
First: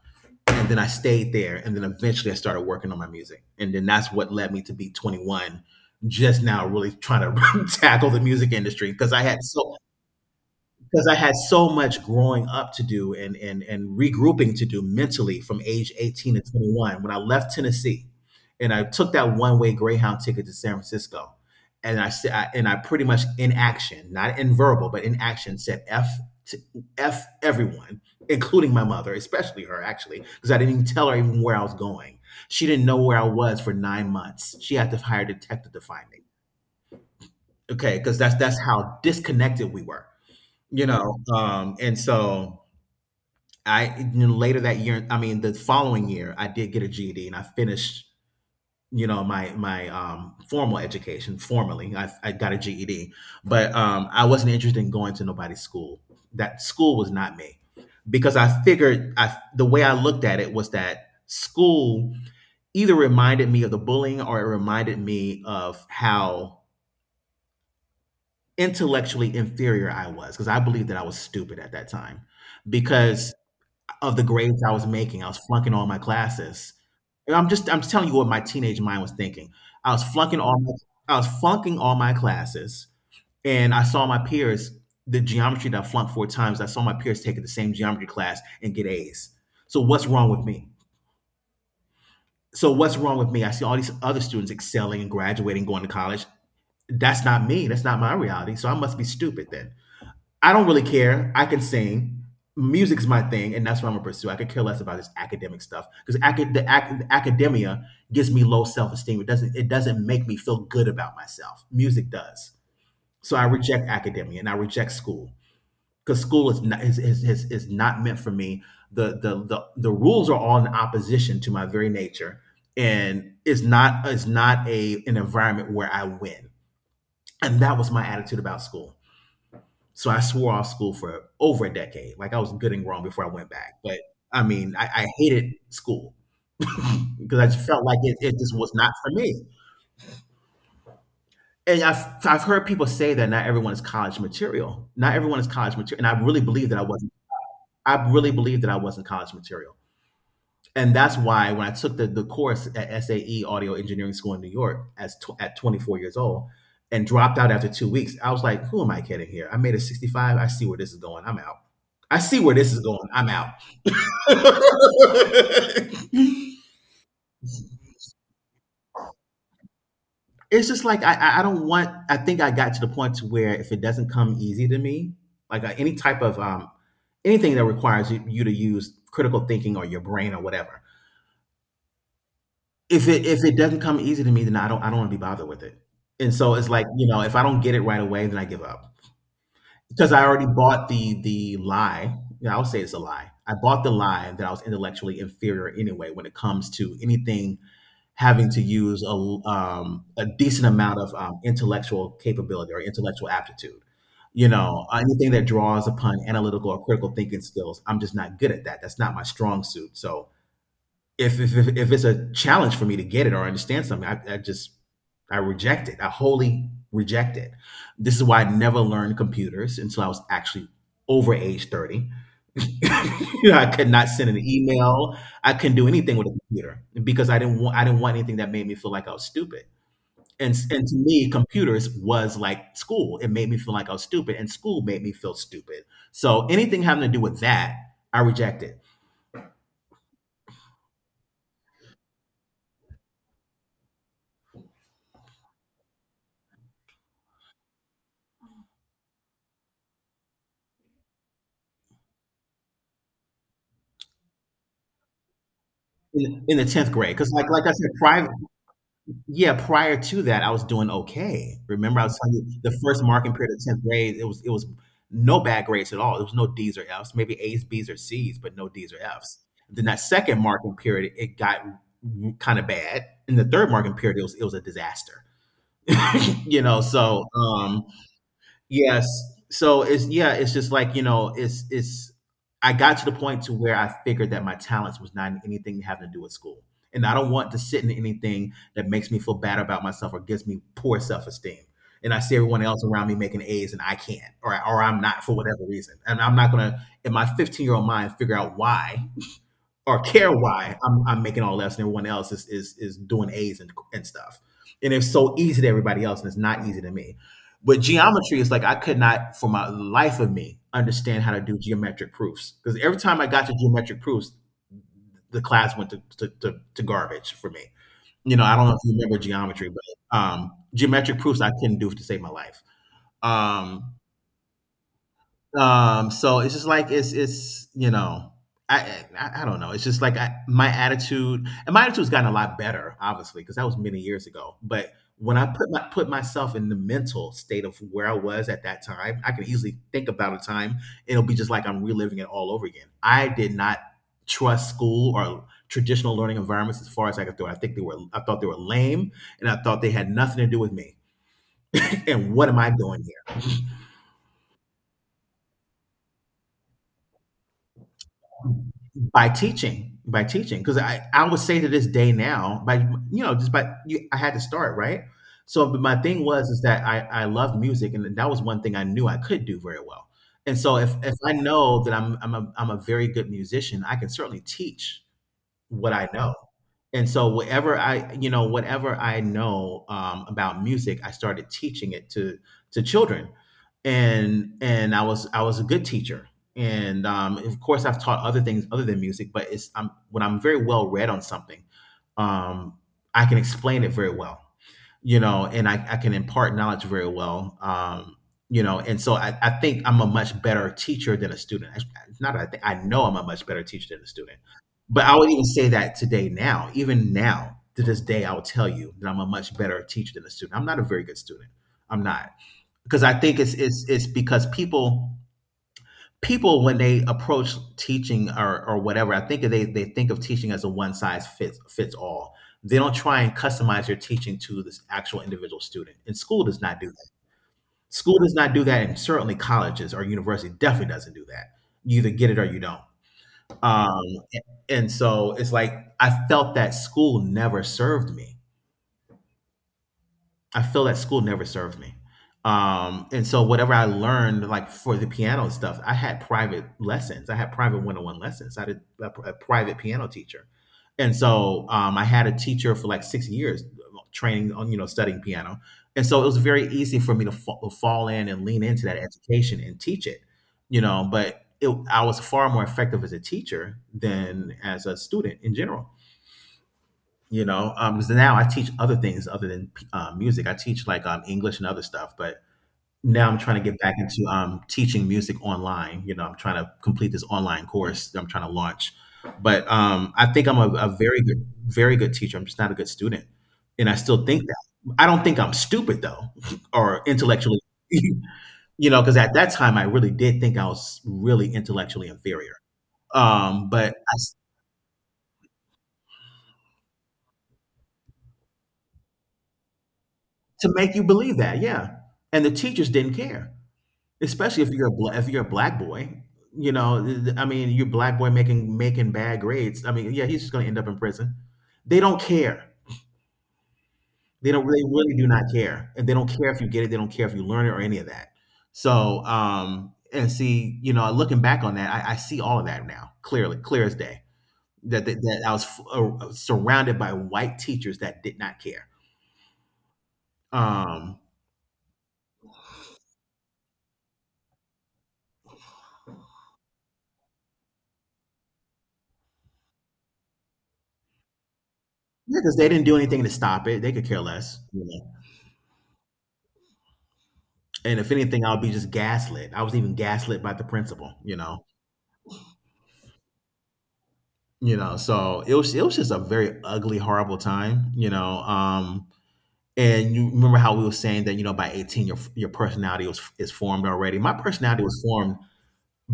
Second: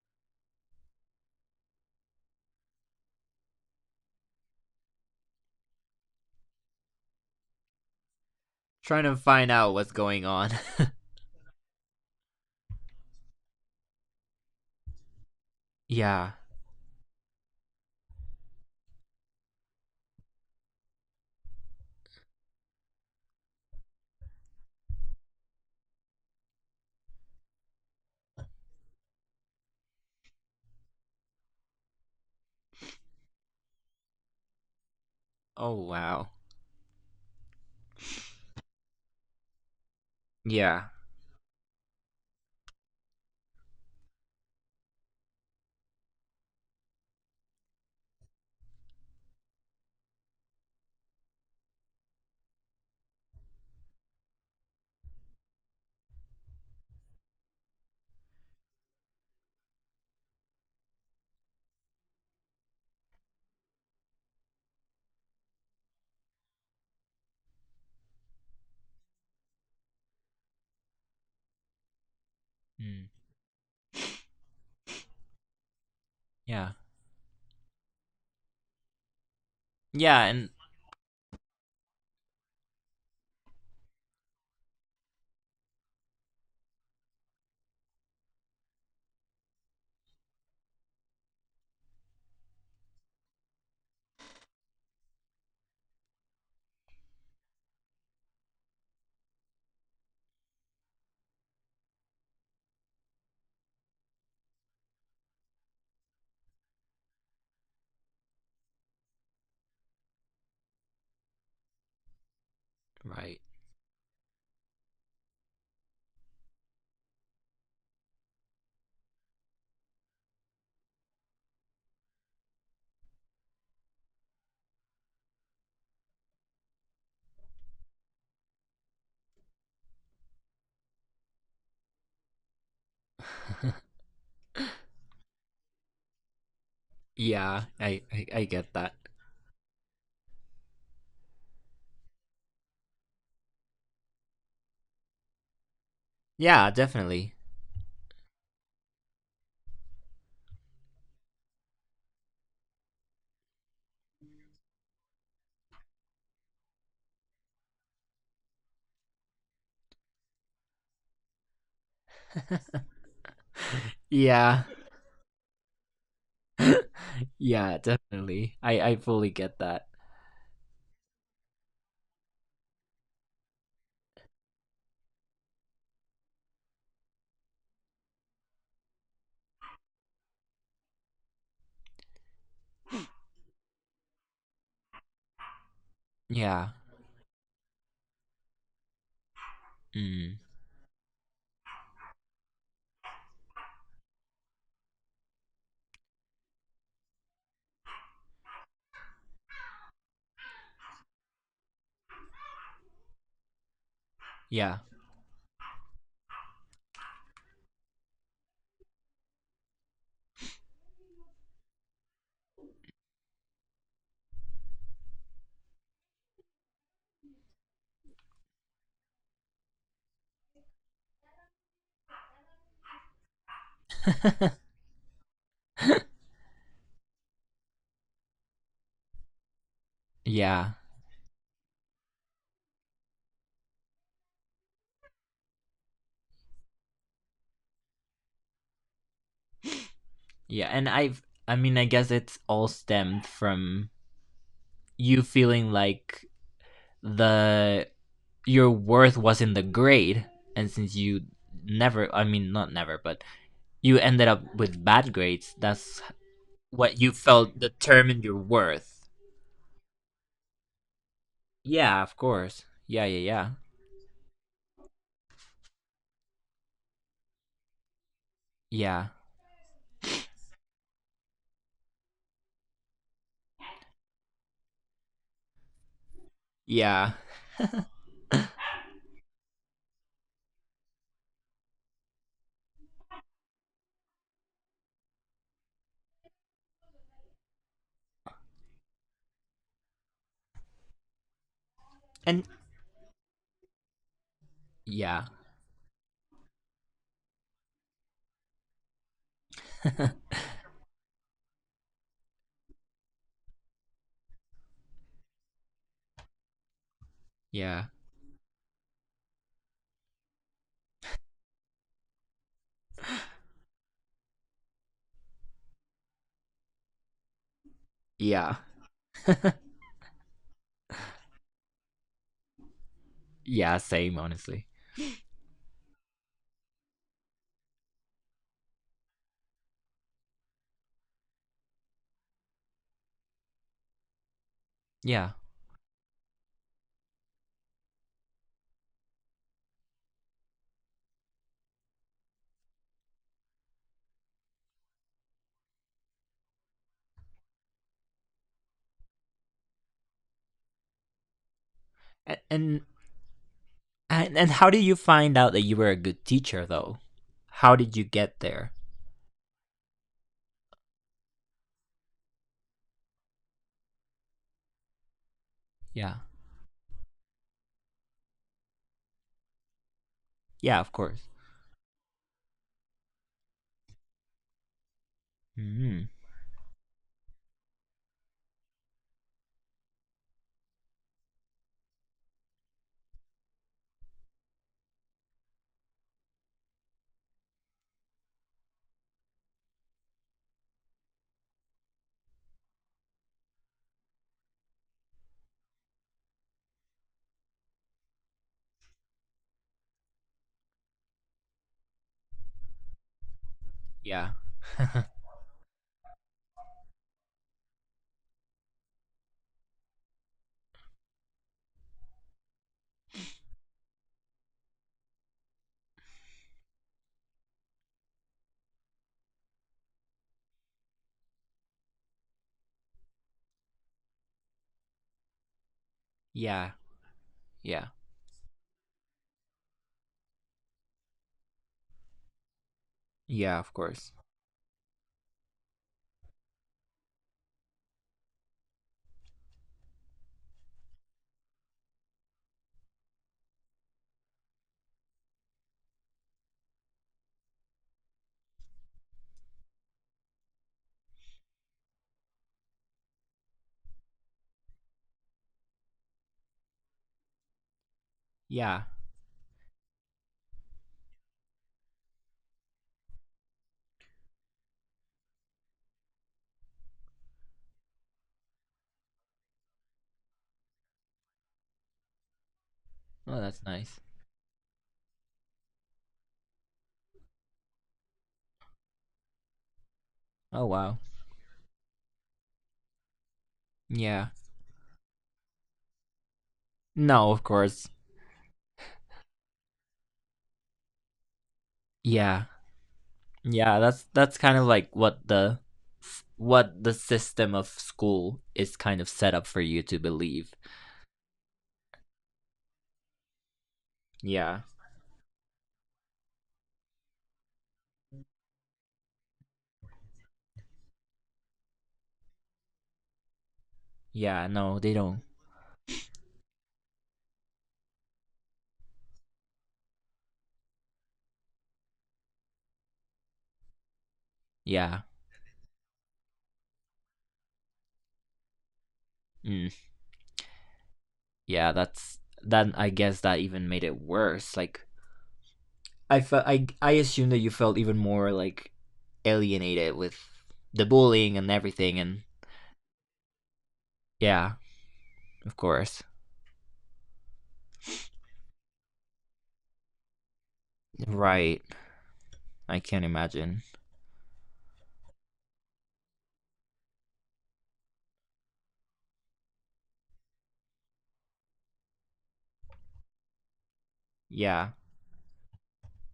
Speaker 2: And then I stayed there. And then eventually I started working on my music. And then that's what led me to be twenty-one, just now really trying to tackle the music industry
Speaker 1: Trying
Speaker 2: because
Speaker 1: to
Speaker 2: I had
Speaker 1: find out
Speaker 2: so
Speaker 1: what's going on.
Speaker 2: because I had so much growing up to do and and and regrouping to do mentally from age
Speaker 1: Yeah.
Speaker 2: eighteen to twenty-one when I left Tennessee, and I took that one-way Greyhound ticket to San Francisco. And I said I- and I pretty much, in action, not in verbal, but in action, said F to F everyone, including my mother, especially her actually, because I didn't even tell her even where I was going. She didn't know where I was for nine months. She had to hire a detective
Speaker 1: Oh,
Speaker 2: to find me.
Speaker 1: wow.
Speaker 2: Okay, because that's that's how disconnected we were.
Speaker 1: Yeah.
Speaker 2: You know, um, and so, I and then later that year, I mean, the following year, I did get a G E D and I finished, you know, my my um, formal education formally. I, I got a G E D, but um, I wasn't interested in going to nobody's school. That school was not me because I figured I the way I looked at it was that school either reminded me of the bullying or it reminded me of how intellectually inferior I was because I believed that I was stupid at that time
Speaker 1: Mm.
Speaker 2: because of the grades I was making. I was flunking all my
Speaker 1: Yeah.
Speaker 2: classes. And I'm just I'm just telling you what my teenage mind was thinking. I was
Speaker 1: Yeah,
Speaker 2: flunking
Speaker 1: and
Speaker 2: all my, I was flunking all my classes, and I saw my peers. The geometry that I flunked four times, I saw my peers taking the same geometry class and get A's. So what's wrong with me? So what's wrong with me? I see all these other students excelling and graduating, going to college. That's not me. That's not my reality. So I must be stupid then. I don't really care. I can sing. Music's my thing, and that's what I'm gonna pursue. I could care less about this academic stuff because acad- the, ac- the academia gives me low self esteem. It doesn't. It doesn't make me feel good about myself. Music does. So
Speaker 1: right.
Speaker 2: I reject academia and I reject school because school is not is, is, is, is not meant for me. The, the the the rules are all in opposition to my very nature, and it's not it's not a an environment where I win. And that was my attitude about school. So I swore off school for over a decade. Like, I was good and grown before I went back. But I mean, I, I hated school because I
Speaker 1: Yeah,
Speaker 2: just felt like
Speaker 1: I,
Speaker 2: it,
Speaker 1: I
Speaker 2: it
Speaker 1: I
Speaker 2: just was
Speaker 1: get
Speaker 2: not
Speaker 1: that.
Speaker 2: for me. And I've, I've heard people say that not everyone is college material. Not everyone is college material. And I really
Speaker 1: Yeah,
Speaker 2: believe that I wasn't.
Speaker 1: definitely.
Speaker 2: I really believe that I wasn't college material. And that's why when I took the, the course at S A E Audio Engineering School in New York as tw- at twenty-four years old and dropped out after two weeks, I was like, "Who am I kidding here? I made a sixty-five. I see where this is going. I'm out. I see where this is going. I'm out."
Speaker 1: Yeah. Yeah, definitely. I I fully get that.
Speaker 2: It's just like I- I don't want. I think I got to the point to where if it doesn't come easy to me, like uh, any type of um anything that requires you, you to use critical thinking or your brain or whatever, if it if it doesn't come easy to me, then I don't I don't wanna be bothered with it. And so
Speaker 1: Yeah.
Speaker 2: it's like, you know, if I don't get it right away, then I give up. Because I
Speaker 1: Mm.
Speaker 2: already bought the the lie, you know, I'll say it's a lie. I bought the lie that I was intellectually inferior anyway when it comes to anything having to use a um, a decent amount of, um, intellectual capability or intellectual aptitude. You
Speaker 1: Yeah.
Speaker 2: know, anything that draws upon analytical or critical thinking skills, I'm just not good at that. That's not my strong suit, so if if if, if it's a challenge for me to get it or understand something, I, I just I reject it. I wholly reject it. This is why I never learned computers until I was actually over age thirty. You know, I could not send an email. I couldn't do anything with a computer because I didn't want I didn't want anything that made me feel like I was stupid. And
Speaker 1: Yeah.
Speaker 2: and to me, computers was like school. It made me feel like I was stupid, and school made me feel stupid. So anything having to do with that, I rejected
Speaker 1: Yeah, and I've I mean, I guess it's all stemmed from you feeling like the your worth was in the grade, and since you never, I mean, not never, but you ended up with bad grades. That's
Speaker 2: in, in the tenth
Speaker 1: what you
Speaker 2: grade because like
Speaker 1: felt
Speaker 2: like I said,
Speaker 1: determined
Speaker 2: private.
Speaker 1: your worth.
Speaker 2: Yeah, prior to that, I was doing okay. Remember,
Speaker 1: Yeah,
Speaker 2: I
Speaker 1: of
Speaker 2: was telling you,
Speaker 1: course.
Speaker 2: the
Speaker 1: Yeah,
Speaker 2: first
Speaker 1: yeah,
Speaker 2: marking
Speaker 1: yeah.
Speaker 2: period of tenth grade, it was it was no bad grades at all. There was no D's or F's, maybe A's, B's, or C's, but no D's or
Speaker 1: Yeah.
Speaker 2: F's. Then that second marking period, it got kind of bad. In the third marking period, it was it was a disaster. You know,
Speaker 1: Yeah.
Speaker 2: so um yes. So it's, yeah, it's just like, you know, it's it's I got to the point to where I figured that my talents was not anything having to do with school. And I don't want to sit in anything that makes me feel bad about myself or gives me poor self-esteem. And I see
Speaker 1: And
Speaker 2: everyone else around me making A's and I can't, or or I'm
Speaker 1: yeah.
Speaker 2: not for whatever reason. And I'm not gonna in my fifteen year old mind figure out why or care why I'm, I'm making all less and everyone else is, is, is doing A's and, and stuff. And it's so easy to everybody else and it's not easy to me. But
Speaker 1: Yeah.
Speaker 2: geometry is like I could not, for my life of me, understand how to do geometric proofs. Because every time I got to geometric proofs, the class went to, to, to, to garbage for me. You know,
Speaker 1: Yeah.
Speaker 2: I don't know if you remember geometry, but um, geometric proofs I couldn't do to save my life.
Speaker 1: Yeah,
Speaker 2: Um,
Speaker 1: same, honestly.
Speaker 2: um, so it's just like it's it's you know I I, I don't know. It's just like I, my attitude and my attitude's gotten a lot better, obviously, because that was many years ago. But
Speaker 1: Yeah.
Speaker 2: when I put my put myself in the mental state of where I was at that time, I can easily think about a time. It'll be just like I'm reliving it all over again. I did not trust school or traditional learning environments as far as I could throw. It. I think they were I thought they were lame and I thought they had nothing to do with me. And
Speaker 1: A-
Speaker 2: what am I
Speaker 1: And
Speaker 2: doing here?
Speaker 1: and and how did you find out that you were a good teacher though? How did you get there?
Speaker 2: By teaching, by teaching, because I, I would say to this day now by you know just by you, I had to start right so but my
Speaker 1: Yeah.
Speaker 2: thing was is that i i loved music and that was one thing I knew I could do very well and so
Speaker 1: Yeah, of
Speaker 2: if if
Speaker 1: course.
Speaker 2: I know that i'm i'm a, I'm a very good musician I can certainly teach what
Speaker 1: Mm.
Speaker 2: I know. And so whatever I, you know, whatever I know um, about music, I started teaching it to to children, and and I was I was a good teacher. And um, of course, I've taught other things other than music, but it's I'm, when I'm very well read on something, um, I can explain it very well. You know, and I, I can impart knowledge very well. Um, you know, and so I, I think I'm a much better teacher than a student. I, not I think I know I'm a much better teacher than a
Speaker 1: Yeah.
Speaker 2: student. But I would even say that today, now, even now, to this day, I will tell you that I'm a much better teacher than a student. I'm not a very good student. I'm not because I think it's it's it's because people people, when they approach teaching or or whatever, I think they they think of teaching as a one size fits fits all. They don't try and customize your teaching to this actual individual student. And school does
Speaker 1: Yeah.
Speaker 2: not do that.
Speaker 1: Yeah.
Speaker 2: School does not do that, and certainly colleges or university definitely doesn't do that. You either get it or you don't.
Speaker 1: Yeah, of
Speaker 2: Um,
Speaker 1: course.
Speaker 2: and so it's like, I felt that school never served me. I feel that school never served me. Um, and so whatever I learned, like for the piano stuff, I had private lessons. I had private one-on-one lessons. I had a, a private piano teacher. And so um, I had a teacher for like six years training on, you know, studying piano. And so it was very easy for me to fa- fall in and lean
Speaker 1: Yeah.
Speaker 2: into that education and teach it, you know, but it, I was far more effective as a teacher than as a student in general. You know, um because now I teach other things other than um, music. I teach like um english and other stuff, but now I'm
Speaker 1: Oh, that's
Speaker 2: trying to get back
Speaker 1: nice.
Speaker 2: into um teaching music online. You know, I'm trying to complete this online course that I'm trying to launch, but um I think i'm
Speaker 1: Oh,
Speaker 2: a, a
Speaker 1: wow.
Speaker 2: very good very good teacher. I'm just not a good student, and I still
Speaker 1: Yeah.
Speaker 2: think that I don't think I'm stupid though, or
Speaker 1: No, of
Speaker 2: intellectually
Speaker 1: course.
Speaker 2: you know, because at that time I really did think I was really intellectually
Speaker 1: Yeah.
Speaker 2: inferior. um
Speaker 1: Yeah,
Speaker 2: but
Speaker 1: that's
Speaker 2: I,
Speaker 1: that's kind of like what the what the system of school is kind of set up for you to believe.
Speaker 2: to make you believe that, yeah, and the teachers didn't care.
Speaker 1: Yeah.
Speaker 2: Especially if you're a bla if you're a black boy, you know, th th I mean, you black boy making making bad grades. I mean, yeah, he's just gonna end up in prison. They don't care.
Speaker 1: Yeah,
Speaker 2: They don't
Speaker 1: no,
Speaker 2: really
Speaker 1: they
Speaker 2: really
Speaker 1: don't.
Speaker 2: do not care, and they don't care if you get it. They don't care if you learn it or any of that. So, um, and see, you know, looking back on that, I I see all of that now clearly, clear as day.
Speaker 1: Yeah.
Speaker 2: That that, that I was f uh, surrounded by white teachers that did not care.
Speaker 1: Mm.
Speaker 2: Um,
Speaker 1: Yeah, that's, then I guess that even made it worse. Like, I felt I I assume that you felt even more like alienated with the bullying and everything, and
Speaker 2: yeah, because they didn't do anything to stop it. They could care
Speaker 1: yeah,
Speaker 2: less.
Speaker 1: of course.
Speaker 2: And if anything, I'll be just gaslit. I was even gaslit by the principal, you
Speaker 1: Right.
Speaker 2: know.
Speaker 1: I can't imagine.
Speaker 2: You know, so it was it was just a very ugly, horrible time, you know. Um, and you remember how we were saying that, you know, by eighteen your your personality was is formed already. My
Speaker 1: Yeah.
Speaker 2: personality was formed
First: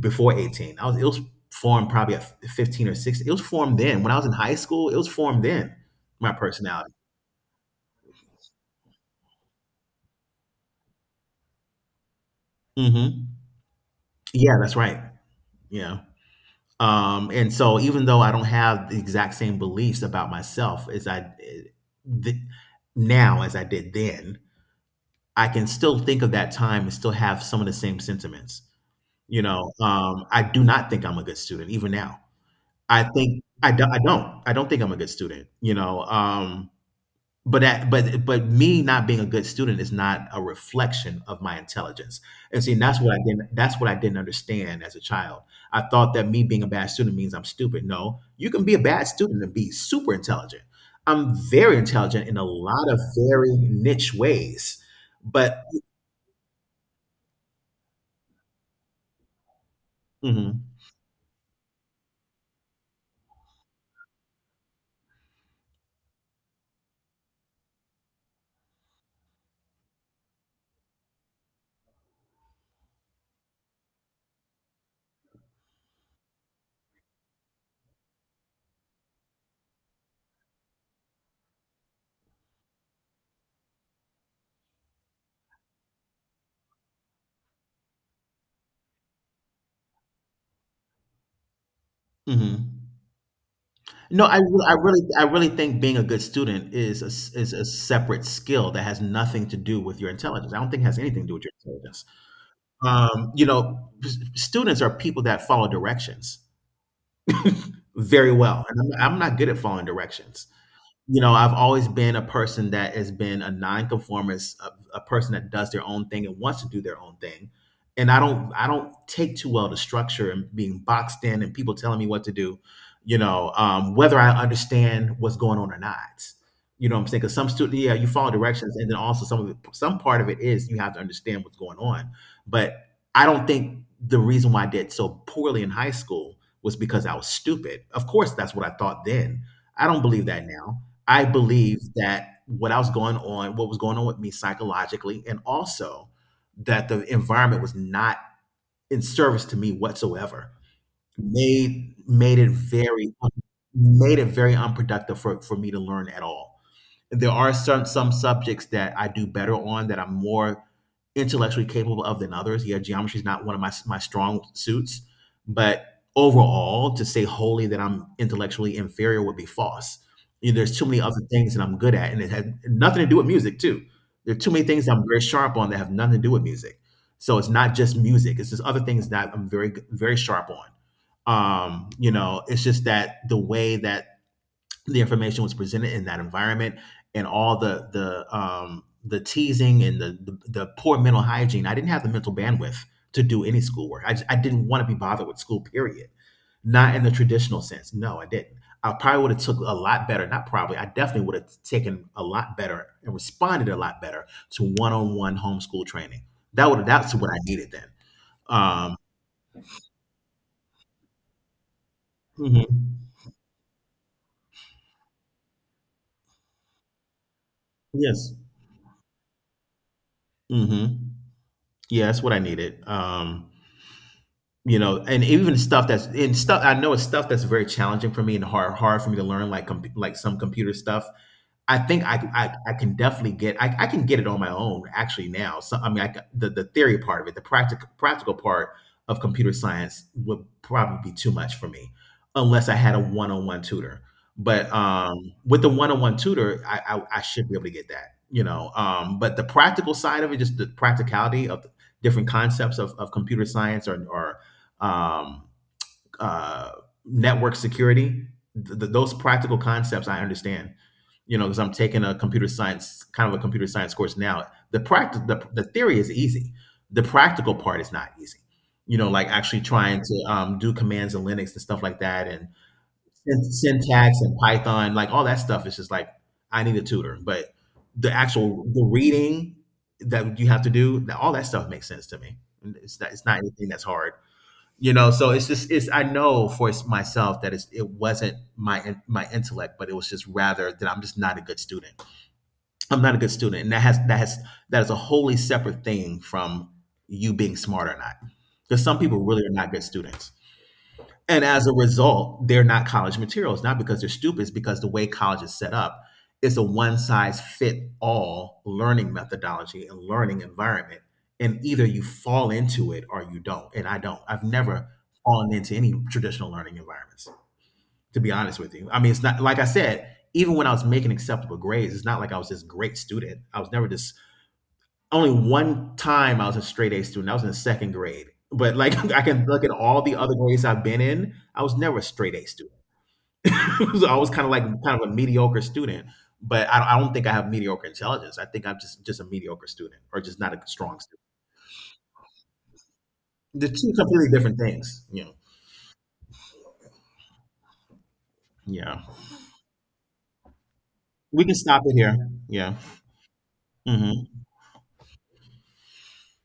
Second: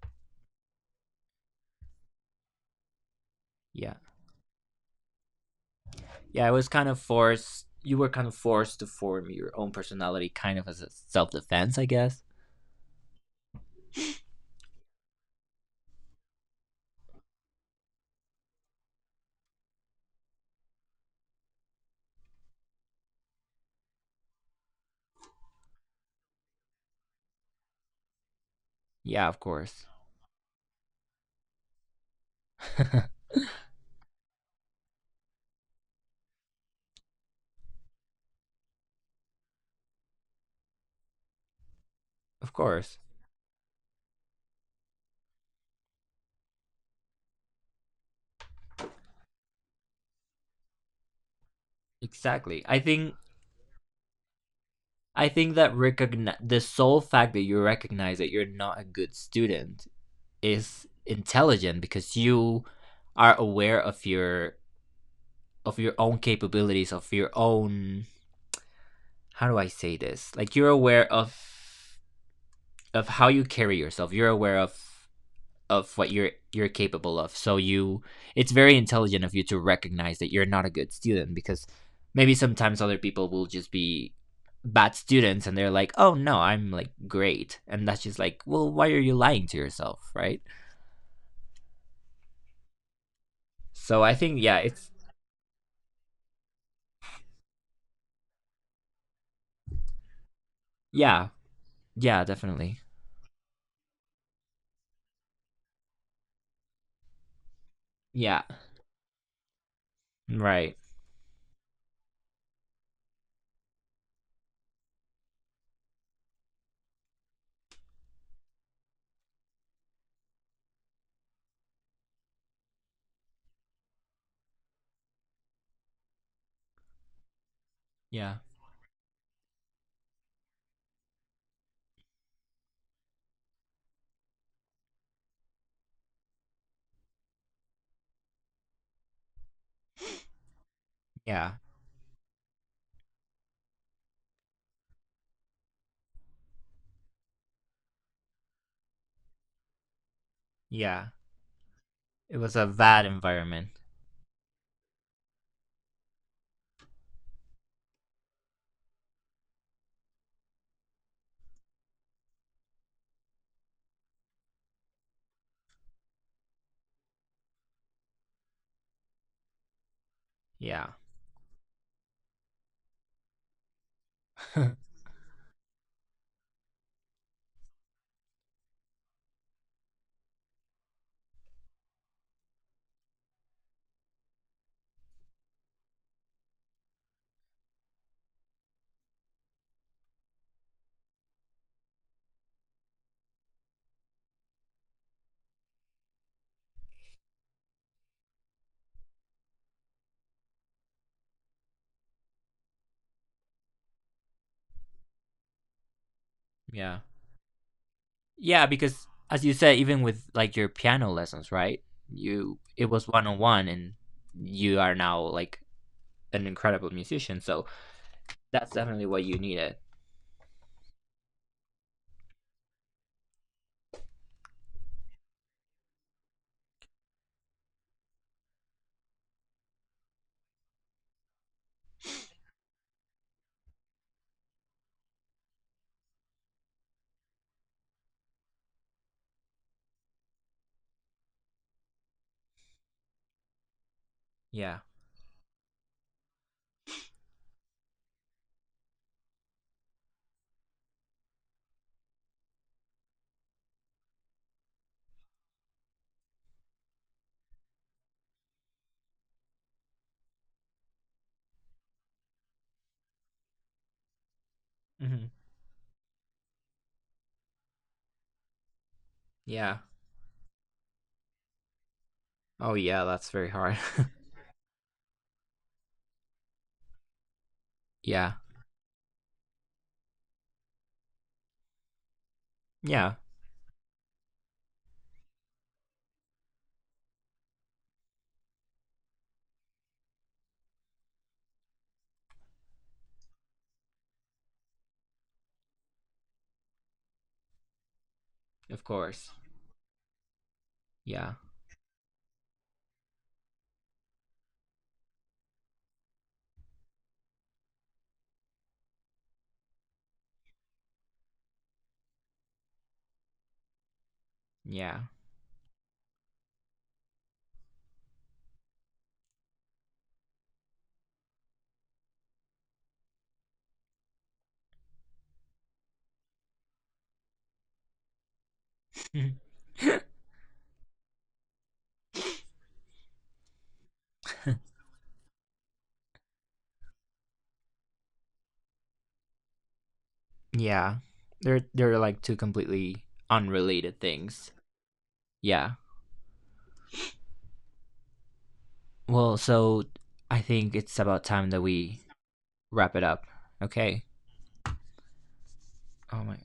Speaker 2: before eighteen. I was it was formed probably at fifteen or sixteen. It was formed
Speaker 1: Yeah.
Speaker 2: then. When I was in high school, it was formed then. My
Speaker 1: Yeah, it was kind
Speaker 2: personality.
Speaker 1: of forced. You were kind of forced to form your own personality, kind of as a self defense, I guess.
Speaker 2: hmm Yeah, that's right. Yeah. Um, and so even though I don't have the exact same beliefs about myself as I th- now as I did then, I can still think of that time and still have some of the same sentiments.
Speaker 1: Yeah, of
Speaker 2: You know,
Speaker 1: course.
Speaker 2: um, I do not think I'm a good student even now. I
Speaker 1: Of
Speaker 2: think I, do, I don't. I don't think I'm a good student. You know, um, but that but but me not being a good student is not a reflection of my intelligence, and see, and
Speaker 1: course,
Speaker 2: that's what I didn't, that's what I didn't understand as a child. I thought that me being a bad student means I'm stupid. No, you can be a bad student and be super intelligent. I'm very intelligent in a
Speaker 1: exactly. I
Speaker 2: lot of
Speaker 1: think
Speaker 2: very niche ways,
Speaker 1: I think
Speaker 2: but
Speaker 1: that recogni- the sole fact that you recognize that you're not a good student
Speaker 2: Mhm.
Speaker 1: is intelligent because you are aware of your of your own capabilities, of your own, how do I say this? Like, you're aware of of how you carry yourself. You're aware of of what you're you're capable of. So you it's very intelligent of you to recognize that you're not a good student, because maybe sometimes other people will just be bad students and they're like, "Oh, no, I'm like great." And that's just like, "Well, why are you lying to yourself?" Right?
Speaker 2: Mhm.
Speaker 1: So I
Speaker 2: No, I
Speaker 1: think, yeah,
Speaker 2: re I
Speaker 1: it's
Speaker 2: really I really think being a good student is a s is a separate skill that has nothing to do with your intelligence. I don't think it has anything to
Speaker 1: yeah.
Speaker 2: do with your intelligence.
Speaker 1: Yeah, definitely.
Speaker 2: Um, you know, s students are people that follow directions very
Speaker 1: Yeah.
Speaker 2: well, and I'm I'm not good at following directions.
Speaker 1: Right.
Speaker 2: You know, I've always been a person that has been a nonconformist, a, a person that does their own thing and wants to do their own thing. And I don't, I don't take too well to structure and being boxed in and people telling me what to do, you know, um, whether I understand what's going on or not. You know what I'm saying? Because some student, yeah, you follow
Speaker 1: Yeah.
Speaker 2: directions, and then also some of it, some part of it is you have to understand what's going on. But I don't think the reason why I did so poorly in high school was because I was stupid. Of course, that's what I thought then. I don't believe that now. I
Speaker 1: Yeah.
Speaker 2: believe that what I was going on, what was going on with me psychologically, and also that the environment was not in service to me whatsoever,
Speaker 1: Yeah.
Speaker 2: made
Speaker 1: It
Speaker 2: made it
Speaker 1: was a bad
Speaker 2: very
Speaker 1: environment.
Speaker 2: made it very unproductive for, for me to learn at all. There are some some subjects that I do better on that I'm more intellectually capable of than others. Yeah, geometry is not one of my my strong suits, but overall, to say wholly that I'm intellectually inferior would be false. You know, there's too
Speaker 1: Yeah.
Speaker 2: many other things that I'm good at, and it had nothing to do with music too. There are too many things that I'm very sharp on that have nothing to do with music. So it's not just music; it's just other things that I'm very very sharp on. Um, you know, it's just that the way that the information was presented in that environment and all the the um the teasing and the the, the poor mental hygiene, I didn't have the mental bandwidth to do any schoolwork. i, just, I didn't want to be bothered with school period, not in the traditional sense, no I didn't. I probably would have took a lot better not probably, I definitely would have taken a lot better and responded a lot better to one-on-one homeschool training. that would
Speaker 1: Yeah.
Speaker 2: that's what I needed then.
Speaker 1: Yeah,
Speaker 2: um
Speaker 1: because as you said, even with, like, your piano lessons, right? You it was
Speaker 2: mhm.
Speaker 1: one on one, and you are now like an incredible musician. So
Speaker 2: Yes.
Speaker 1: that's definitely what you needed.
Speaker 2: Hmm. Yeah, that's what I needed. um you know, and even stuff that's in stuff I know, it's stuff that's very challenging for me and hard hard for me to learn, like com- like some computer stuff. I think I I I can definitely get I I can get it on my own actually now. So I mean, I c the the theory part of it, the practical practical part of computer science would probably be too much for me, unless I had a one-on-one tutor. But
Speaker 1: Yeah.
Speaker 2: um, with the one-on-one tutor, I, I I should be able to get that, you know. Um, but the practical side of it, just the practicality of different concepts of, of computer science or or um, uh, network security, th- th- those practical concepts I understand. You know, because I'm taking a computer science, kind of a computer science course now. The practice,
Speaker 1: Hmm.
Speaker 2: the, the theory is easy. The practical part is not easy. You know, like actually
Speaker 1: Yeah.
Speaker 2: trying to um, do commands in Linux and stuff like that, and
Speaker 1: Oh, yeah, that's very
Speaker 2: syn-
Speaker 1: hard.
Speaker 2: syntax and Python, like all that stuff is just like I need a tutor. But the
Speaker 1: Yeah.
Speaker 2: actual the reading that you have to do, that all that stuff makes sense to me. And it's not,
Speaker 1: Yeah.
Speaker 2: it's not anything that's hard. You know, so it's just it's I know for myself that it's, it wasn't my in- my intellect, but it was just rather that I'm just not a good student. I'm not a good student, and that has that has that is a wholly separate thing from you being smart or not. Because
Speaker 1: Of
Speaker 2: some people
Speaker 1: course.
Speaker 2: really are not good students,
Speaker 1: Yeah.
Speaker 2: and as a result, they're not college materials. Not because they're stupid, it's because the way college is set up is a one size fit all learning methodology and learning environment, and either you fall into it or you don't. And I don't. I've never
Speaker 1: Yeah.
Speaker 2: fallen into any traditional learning environments, to be honest with you. I mean, it's not like I said, even when I was making acceptable grades, it's not like I was this great student. I was never this only one time I was a straight A student. I was in the second grade. But like I can look at all the other grades I've been in, I was never a straight A student. I was always kind of like kind of a mediocre student. But I, I don't think I have mediocre intelligence. I think I'm just just a mediocre student or just not a
Speaker 1: Yeah.
Speaker 2: strong student.
Speaker 1: They're they're like two completely
Speaker 2: They're two
Speaker 1: unrelated
Speaker 2: completely
Speaker 1: things.
Speaker 2: different things. You know.
Speaker 1: Yeah.
Speaker 2: Yeah.
Speaker 1: Well, so I think it's about
Speaker 2: We
Speaker 1: time
Speaker 2: can
Speaker 1: that
Speaker 2: stop it
Speaker 1: we
Speaker 2: here. Yeah.
Speaker 1: wrap it up. Okay.
Speaker 2: Hmm.
Speaker 1: Oh my